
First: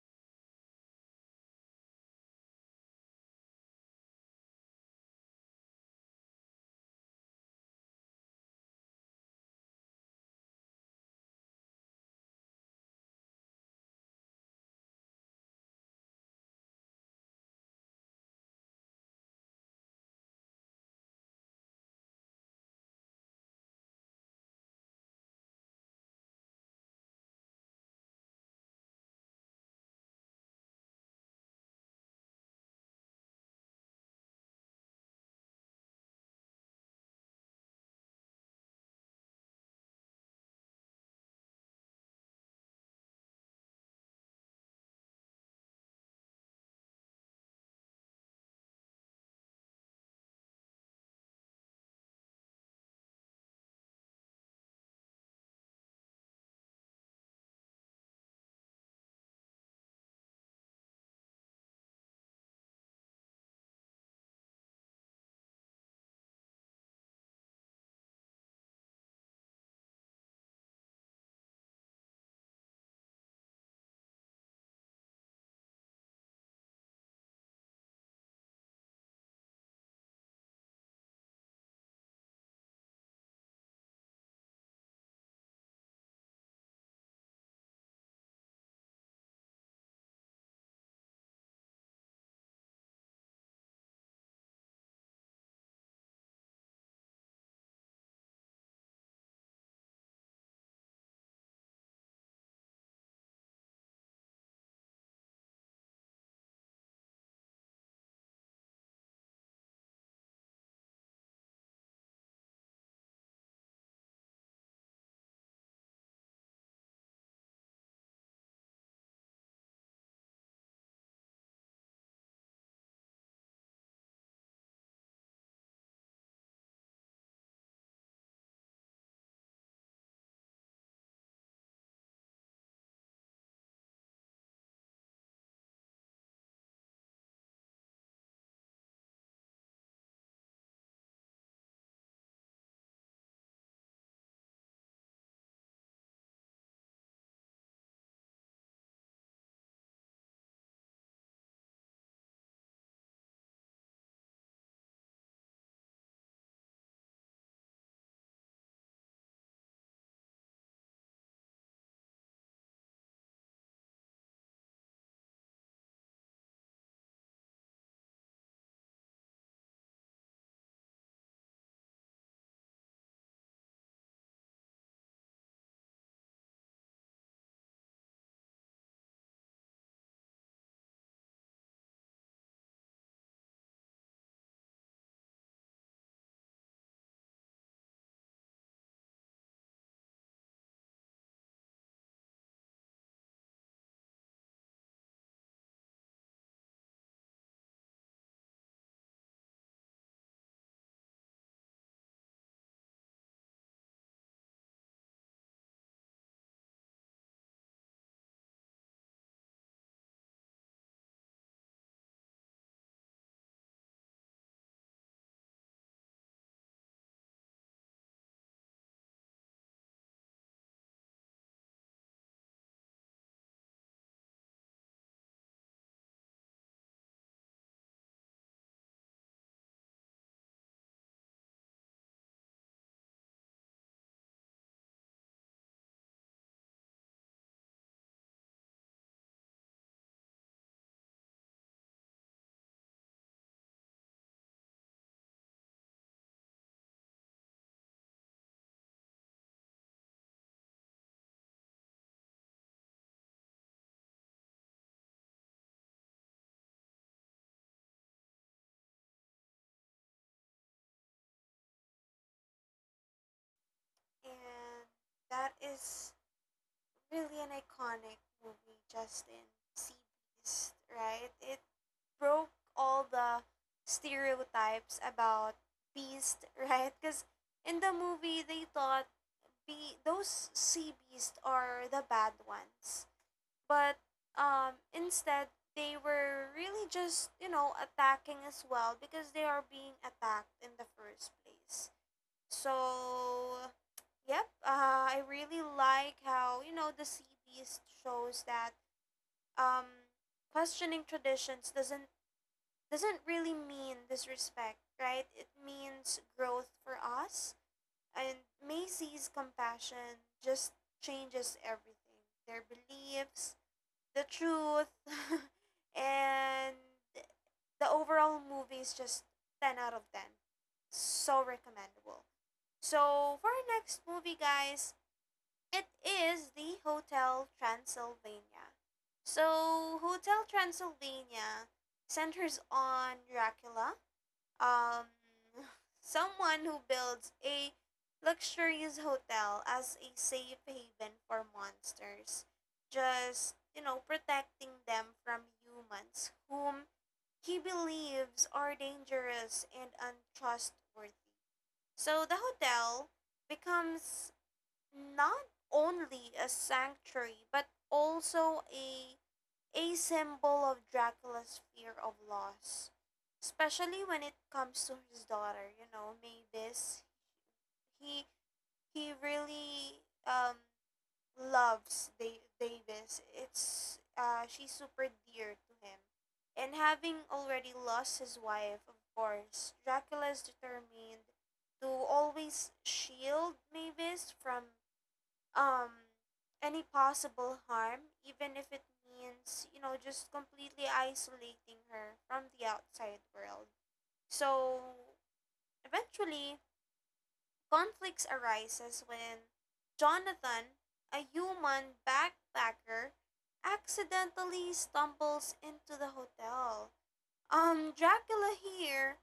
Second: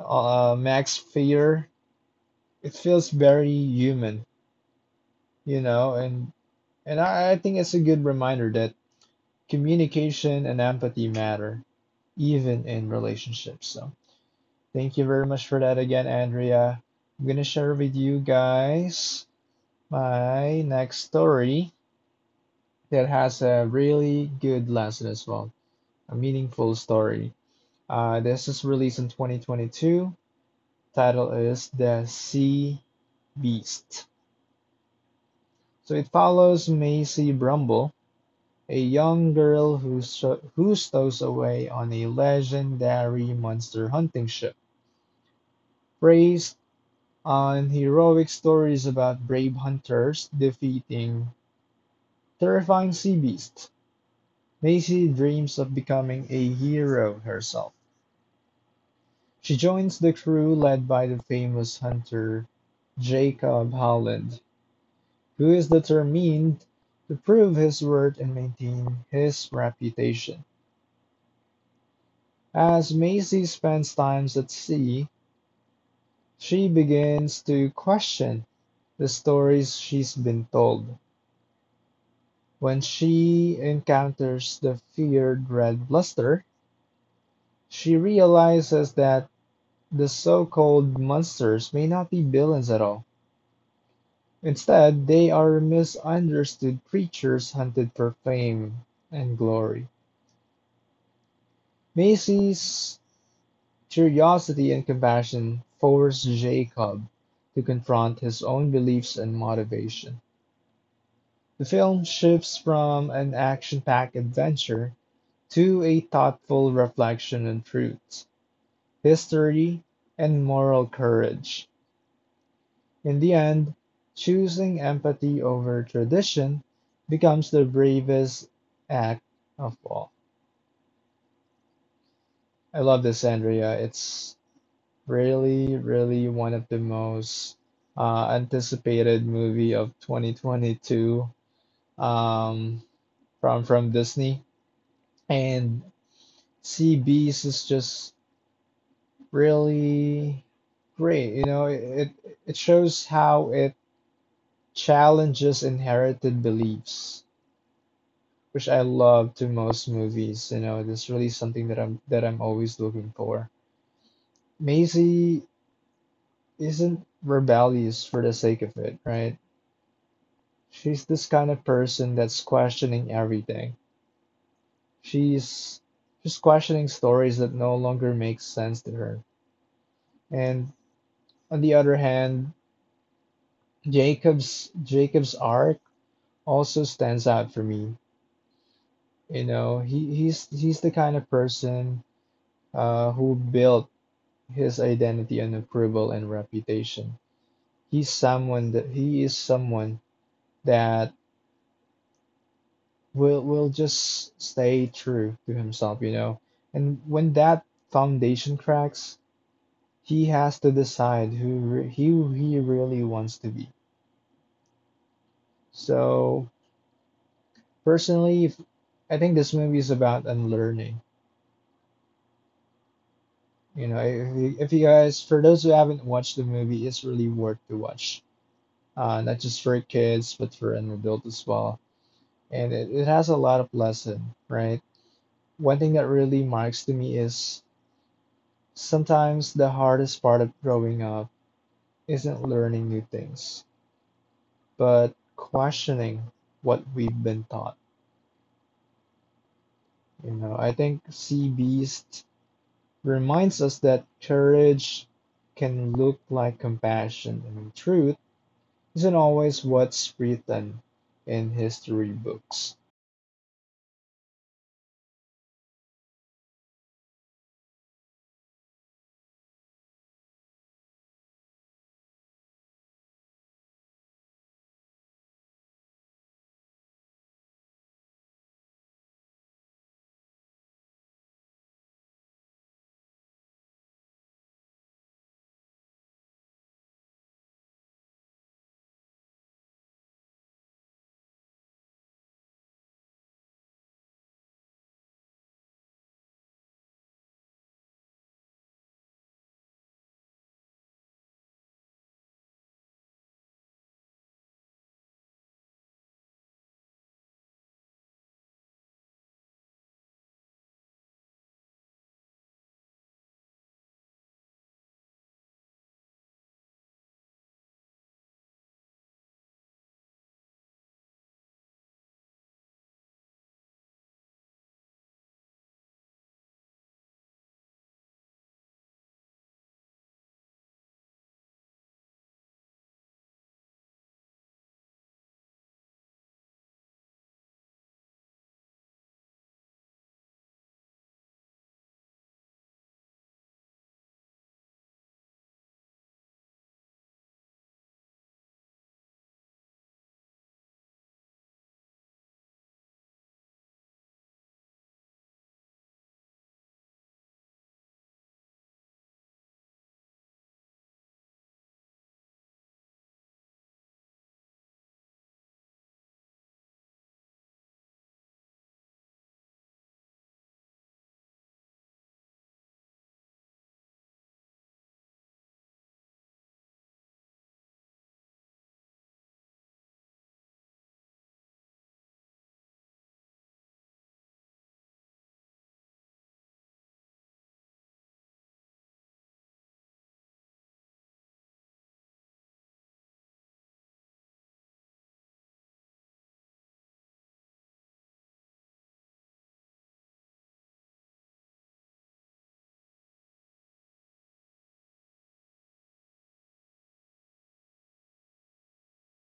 Max fear. It feels very human, you know, and I think it's a good reminder that communication and empathy matter, even in relationships. So thank you very much for that again, Andrea. I'm gonna share with you guys my next story that has a really good lesson as well, a meaningful story. This is released in 2022. Title is The Sea Beast. So it follows Macy Brumble, a young girl who stows away on a legendary monster hunting ship, praised on heroic stories about brave hunters defeating terrifying sea beasts. Macy dreams of becoming a hero herself. She joins the crew led by the famous hunter Jacob Holland, who is determined to prove his worth and maintain his reputation. As Macy spends time at sea, she begins to question the stories she's been told. When she encounters the feared red bluster, she realizes that the so called monsters may not be villains at all. Instead, they are misunderstood creatures hunted for fame and glory. Macy's curiosity and compassion force Jacob to confront his own beliefs and motivation. The film shifts from an action-packed adventure to a thoughtful reflection on truth, history, and moral courage. In the end, choosing empathy over tradition becomes the bravest act of all. I love this, Andrea. It's really, really one of the most anticipated movie of 2022, um, from Disney. And Sea Beast is just really great. You know, it shows how it challenges inherited beliefs, which I love to most movies. You know, it's really something that I'm always looking for. Maisie isn't rebellious for the sake of it, right? She's this kind of person that's questioning everything. She's she's questioning stories that no longer make sense to her. And on the other hand, Jacob's arc also stands out for me. You know, he's the kind of person who built his identity on approval and reputation. He is someone that will just stay true to himself, you know. And when that foundation cracks, he has to decide who re- he really wants to be. So personally, if, I think this movie is about unlearning. You know, if you guys, for those who haven't watched the movie, it's really worth to watch. Not just for kids, but for an adult as well. And it has a lot of lesson, right? One thing that really marks to me is, sometimes the hardest part of growing up isn't learning new things, but questioning what we've been taught. You know, I think Sea Beast reminds us that courage can look like compassion and truth isn't always what's written in history books. And that is really an iconic movie, Justin. Sea Beast, right? It broke all the stereotypes about beast, right? Because in the movie, they thought be those sea beasts are the bad ones, but instead they were really just you know attacking as well because they are being attacked in the first place. So yep, I really like how you know the sea beast shows that um, questioning traditions doesn't really mean disrespect, right? It means growth for us. And Macy's compassion just changes everything, their beliefs, the truth, and the overall movie is just 10 out of 10. So recommendable. So, for our next movie, guys, it is the Hotel Transylvania. So, Hotel Transylvania centers on Dracula, um, someone who builds a luxurious hotel as a safe haven for monsters, just, you know, protecting them from humans whom he believes are dangerous and untrustworthy. So the hotel becomes not only a sanctuary but also a symbol of Dracula's fear of loss, especially when it comes to his daughter. You know, Mavis. He he really loves Davis. It's she's super dear to him, and having already lost his wife, of course, Dracula is determined to always shield Mavis from um any possible harm, even if it means you know just completely isolating her from the outside world. So eventually conflicts arises when Jonathan, a human backpacker, accidentally stumbles into the hotel. Dracula here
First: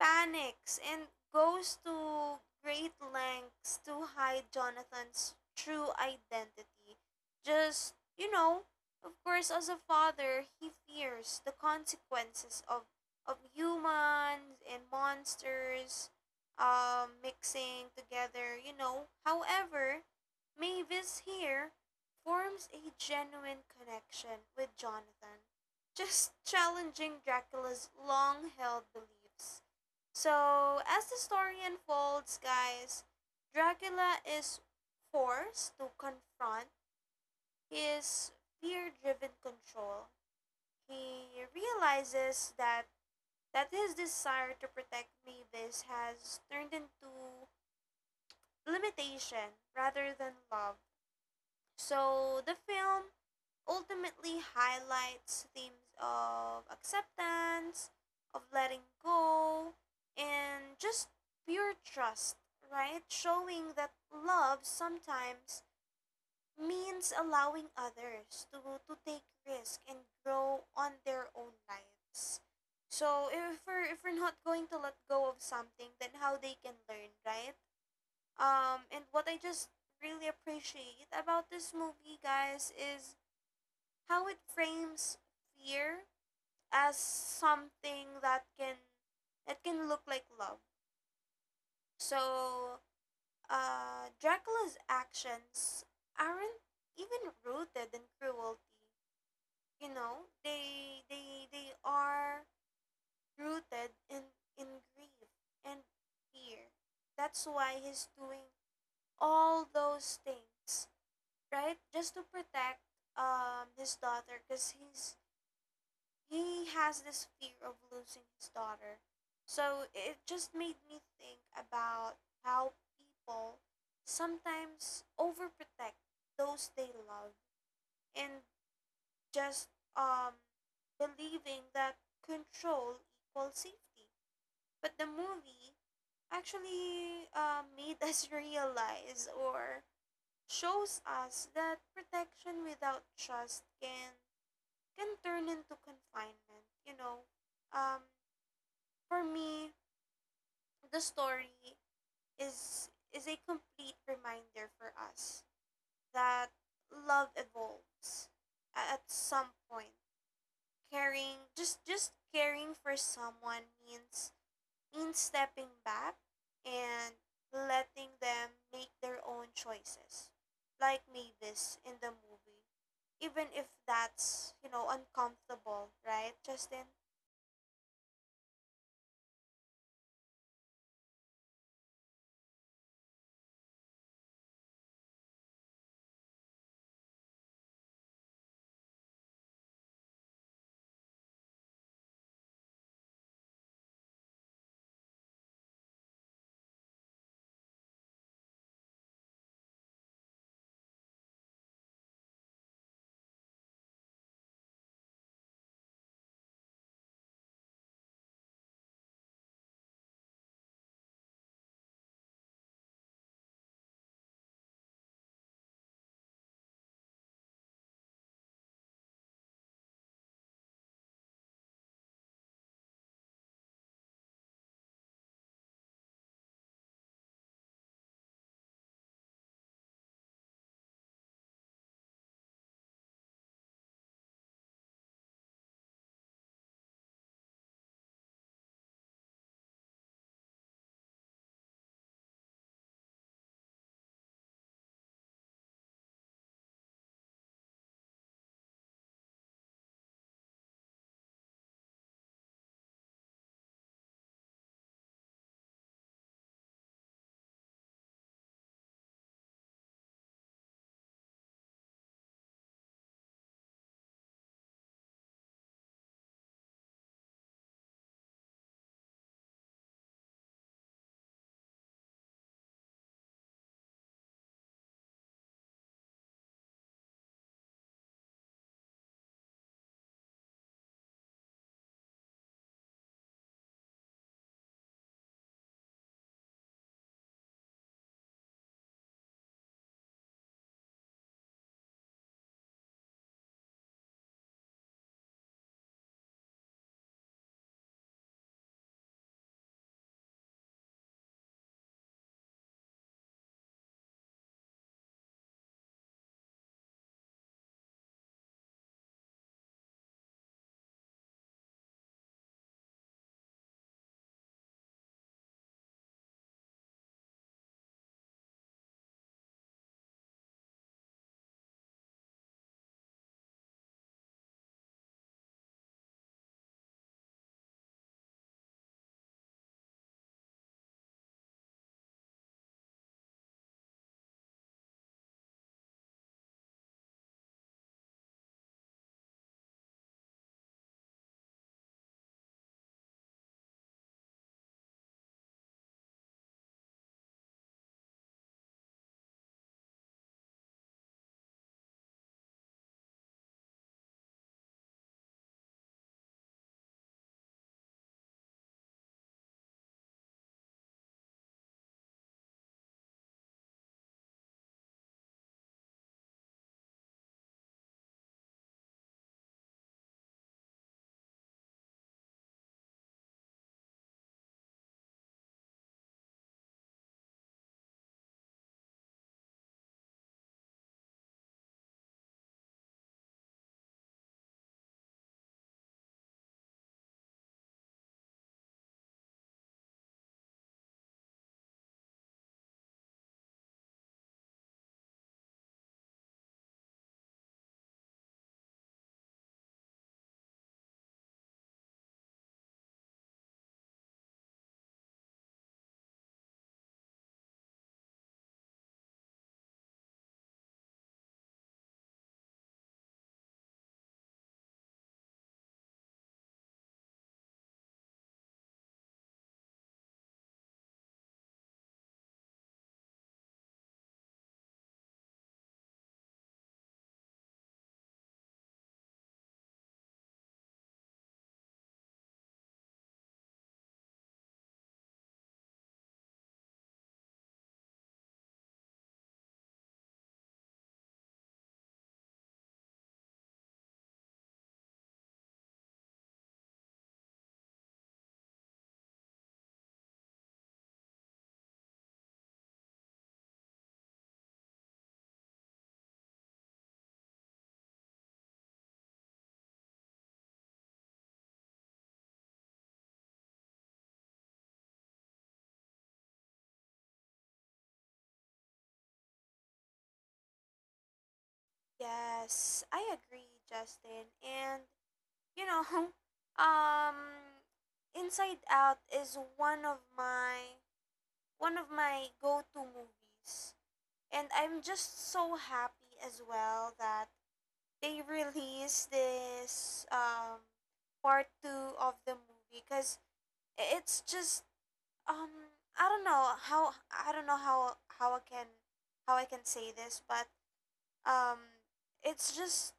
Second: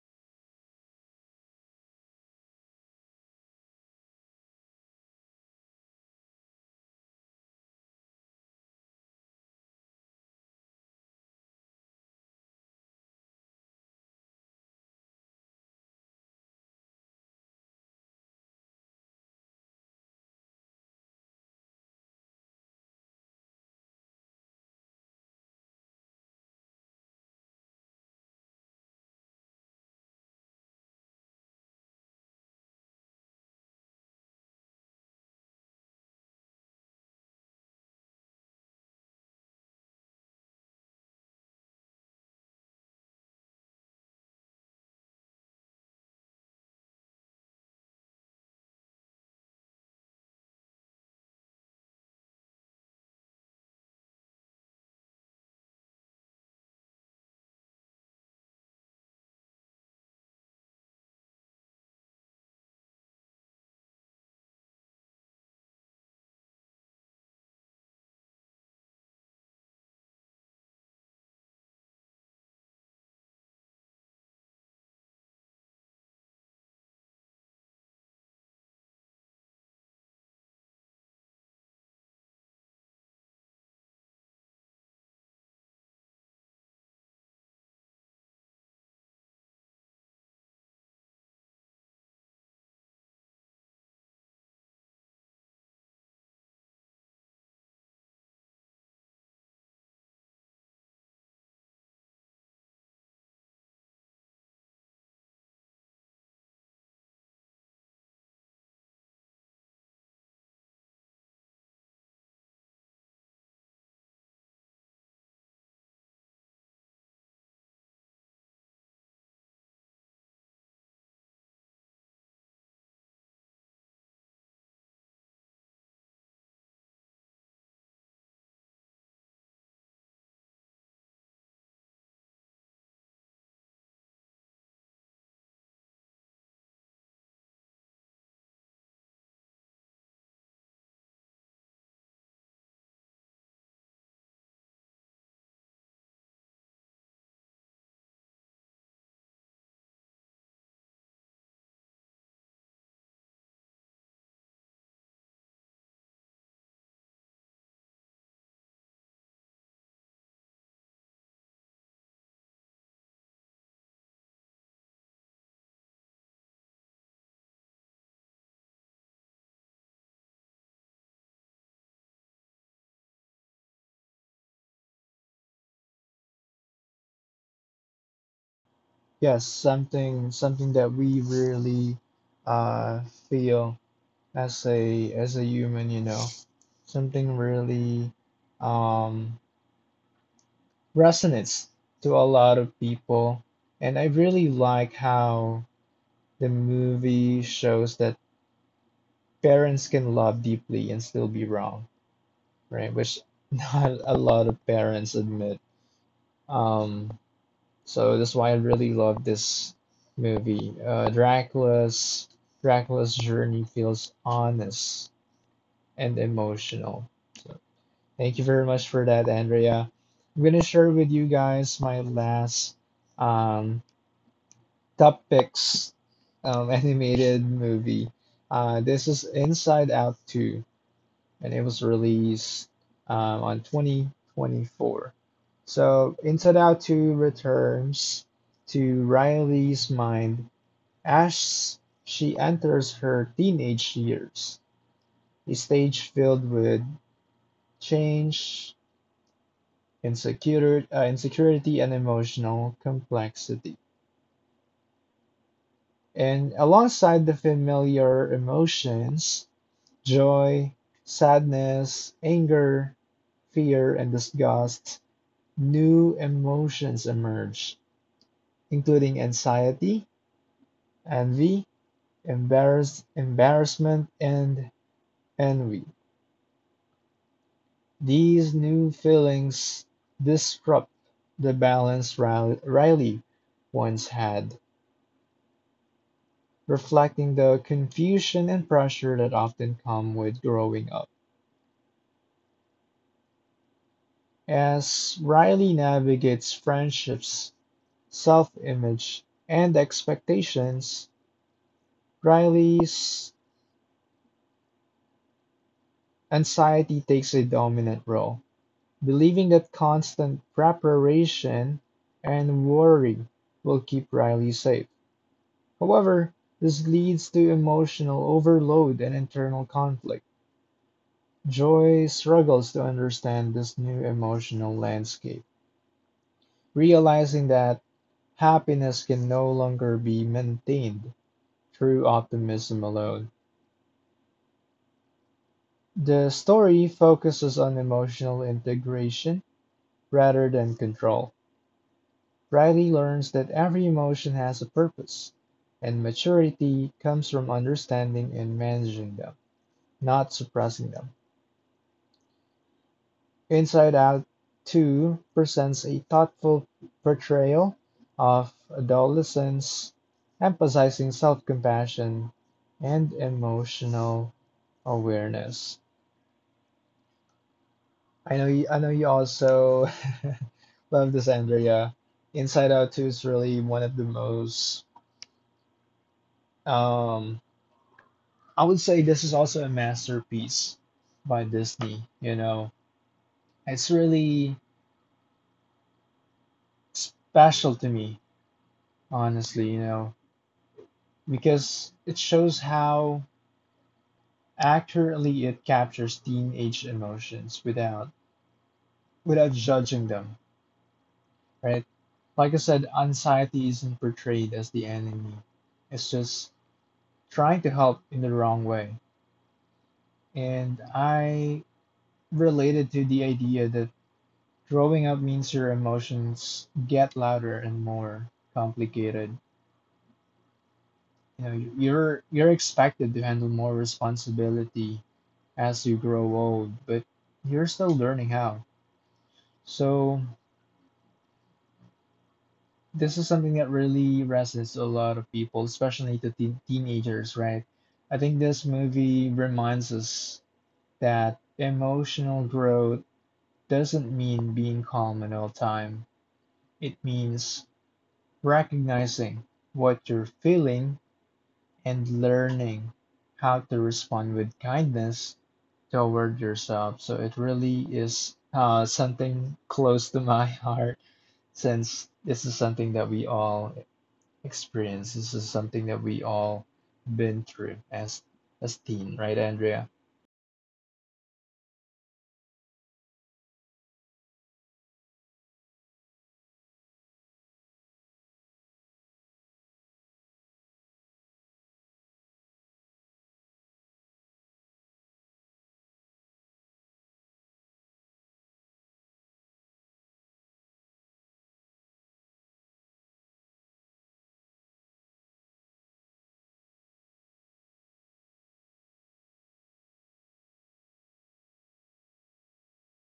panics and goes to great lengths to hide Jonathan's true identity. Just, you know, of course, as a father, he fears the consequences of humans and monsters mixing together, you know. However, Mavis here forms a genuine connection with Jonathan, just challenging Dracula's long held beliefs. So, as the story unfolds, guys, Dracula is forced to confront his fear driven control. He realizes that his desire to protect Mavis has turned into limitation rather than love. So the film ultimately highlights themes of acceptance, of letting go, and just pure trust, right? Showing that love sometimes means allowing others to take risk and grow on their own lives. So if we're not going to let go of something, then how they can learn, right? And what I just really appreciate about this movie, guys, is how it frames fear as something that can look like love. So Dracula's actions aren't even rooted in cruelty. You know, they are rooted in grief and fear. That's why he's doing all those things, right? Just to protect his daughter, cause he has this fear of losing his daughter. So it just made me think about how people sometimes overprotect those they love and just um believing that control equals safety. But the movie actually, made us realize or shows us that protection without trust can turn into confinement. You know, um, for me, the story is a complete reminder for us that love evolves at some point. Caring, just caring for someone means stepping back and letting them make their own choices. Like Mavis in the movie. Even if that's, you know, uncomfortable, right, Justin? Yes, something that we really uh, feel as a human, you know, something really um resonates to a lot of people. And I really like how the movie shows that parents can love deeply and still be wrong, right? Which not a lot of parents admit. Um, so that's why I really love this movie. Dracula's journey feels honest and emotional. So thank you very much for that, Andrea. I'm gonna share with you guys my last um Top Picks animated movie. This is Inside Out 2, and it was released on 2024. So Inside Out 2 returns to Riley's mind as she enters her teenage years, a stage filled with change, insecurity and emotional complexity. And alongside the familiar emotions, joy, sadness, anger, fear, and disgust, new emotions emerge, including anxiety, envy, embarrassment, and envy. These new feelings disrupt the balance Riley once had, reflecting the confusion and pressure that often come with growing up. As Riley navigates friendships, self image, and expectations, Riley's anxiety takes a dominant role, believing that constant preparation and worry will keep Riley safe. However, this leads to emotional overload and internal conflict. Joy struggles to understand this new emotional landscape, realizing that happiness can no longer be maintained through optimism alone. The story focuses on emotional integration rather than control. Riley learns that every emotion has a purpose, and maturity comes from understanding and managing them, not suppressing them. Inside Out 2 presents a thoughtful portrayal of adolescence, emphasizing self compassion and emotional awareness. I know you also love this, Andrea. Inside Out 2 is really one of the most um I would say this is also a masterpiece by Disney, you know. It's really special to me, honestly, you know, because it shows how accurately it captures teenage emotions without judging them, right? Like I said, anxiety isn't portrayed as the enemy. It's just trying to help in the wrong way. And I related to the idea that growing up means your emotions get louder and more complicated. You know, you're expected to handle more responsibility as you grow old, but you're still learning how. So this is something that really resonates to a lot of people, especially to teenagers, right? I think this movie reminds us that emotional growth doesn't mean being calm at all time. It means recognizing what you're feeling and learning how to respond with kindness toward yourself. So it really is something close to my heart since this is something that we all experience. This is something that we all been through as teen, right, Andrea? Yes, I agree, Justin. And you know, um, Inside Out is one of my go-to movies, and I'm just so happy as well that they released this part two of the movie because it's just, um I don't know how, how I can say this, but um it's just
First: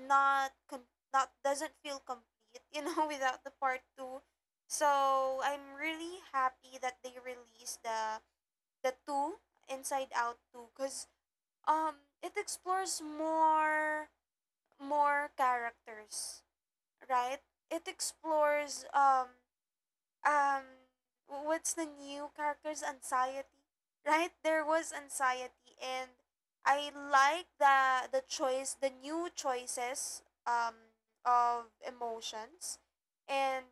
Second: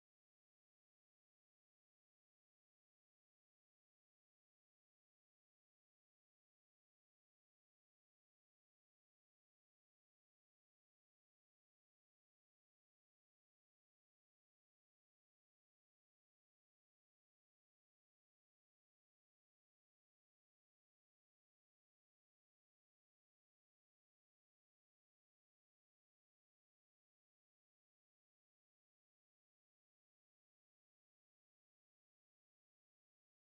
not, doesn't feel complete, you know, without the part two. So, I'm really happy that they released the two Inside Out two, cuz it explores more characters, right? It explores um what's the new character's anxiety, right? There was anxiety. And I like the new choices of emotions, and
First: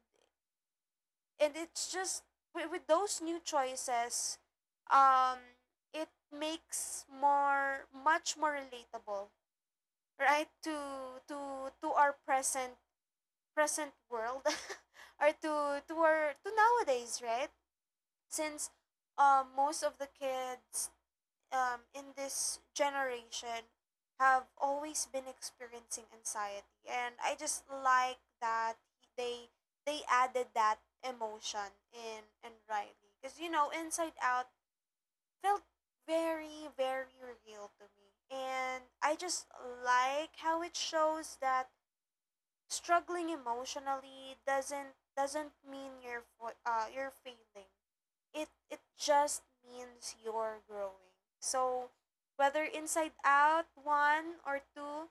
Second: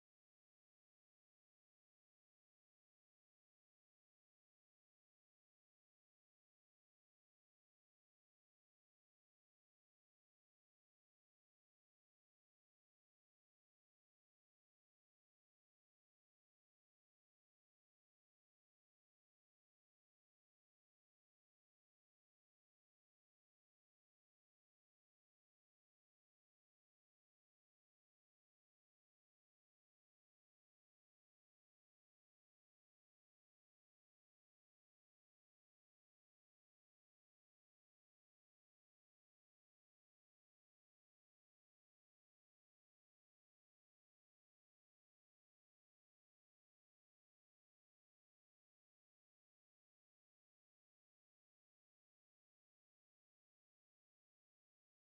it's just with those new choices, um it makes more much more relatable, right, to our present world, or to our, to nowadays, right? Since most of the kids, in this generation, have always been experiencing anxiety, and I just like that they they added that emotion in Riley, because you know Inside Out felt very real to me, and I just like how it shows that struggling emotionally doesn't mean you're you're failing, it just means you're growing. So whether Inside Out one or two,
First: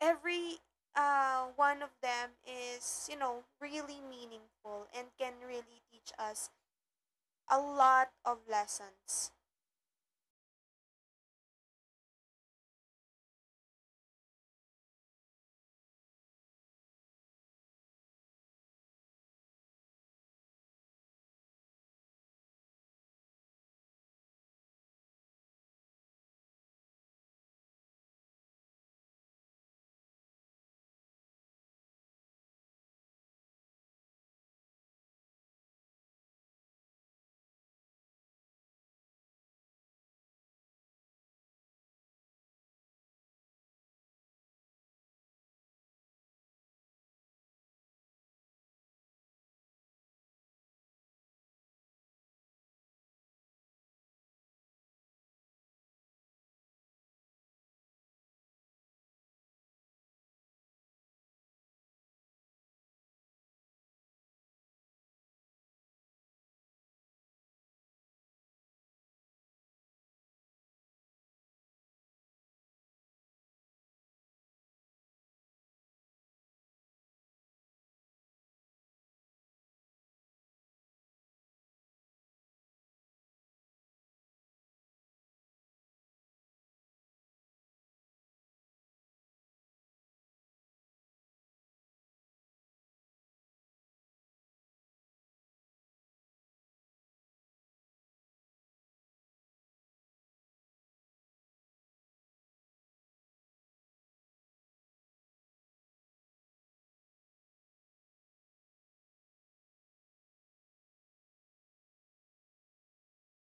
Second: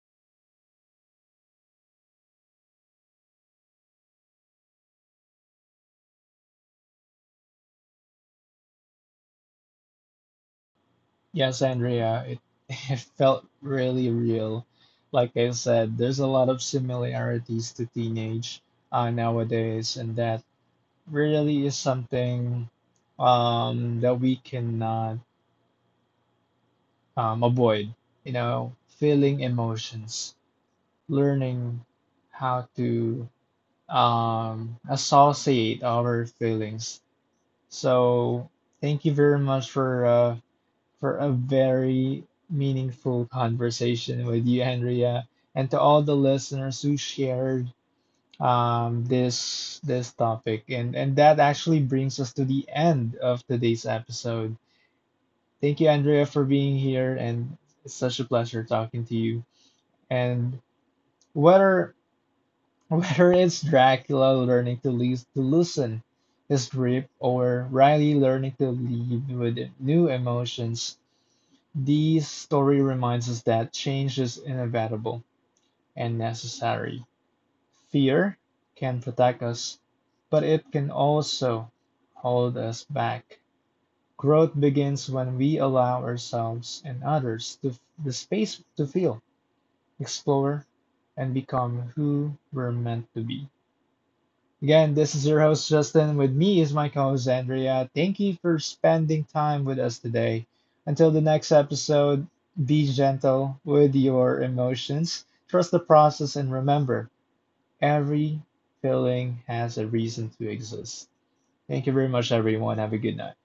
every one of them is, you know, really meaningful and can really teach us a lot of lessons. Yes, Andrea, it, it felt really real. Like I said, there's a lot of similarities to teenage nowadays, and that really is something that we cannot avoid. You know, feeling emotions, learning how to associate our feelings. So thank you very much for a very meaningful conversation with you, Andrea, and to all the listeners who shared this this topic. And that actually brings us to the end of today's episode. Thank you, Andrea, for being here, and it's such a pleasure talking to you. And whether whether it's Dracula learning to least to loosen his grip or Riley learning to lead with new emotions, the story reminds us that change is inevitable and necessary. Fear can protect us, but it can also hold us back. Growth begins when we allow ourselves and others to the space to feel, explore, and become who we're meant to be. Again, this is your host Justin. With me is my co host Andrea. Thank you for spending time with us today. Until the next episode, be gentle with your emotions, trust the process, and remember every feeling has a reason to exist. Thank you very much, everyone. Have a good night.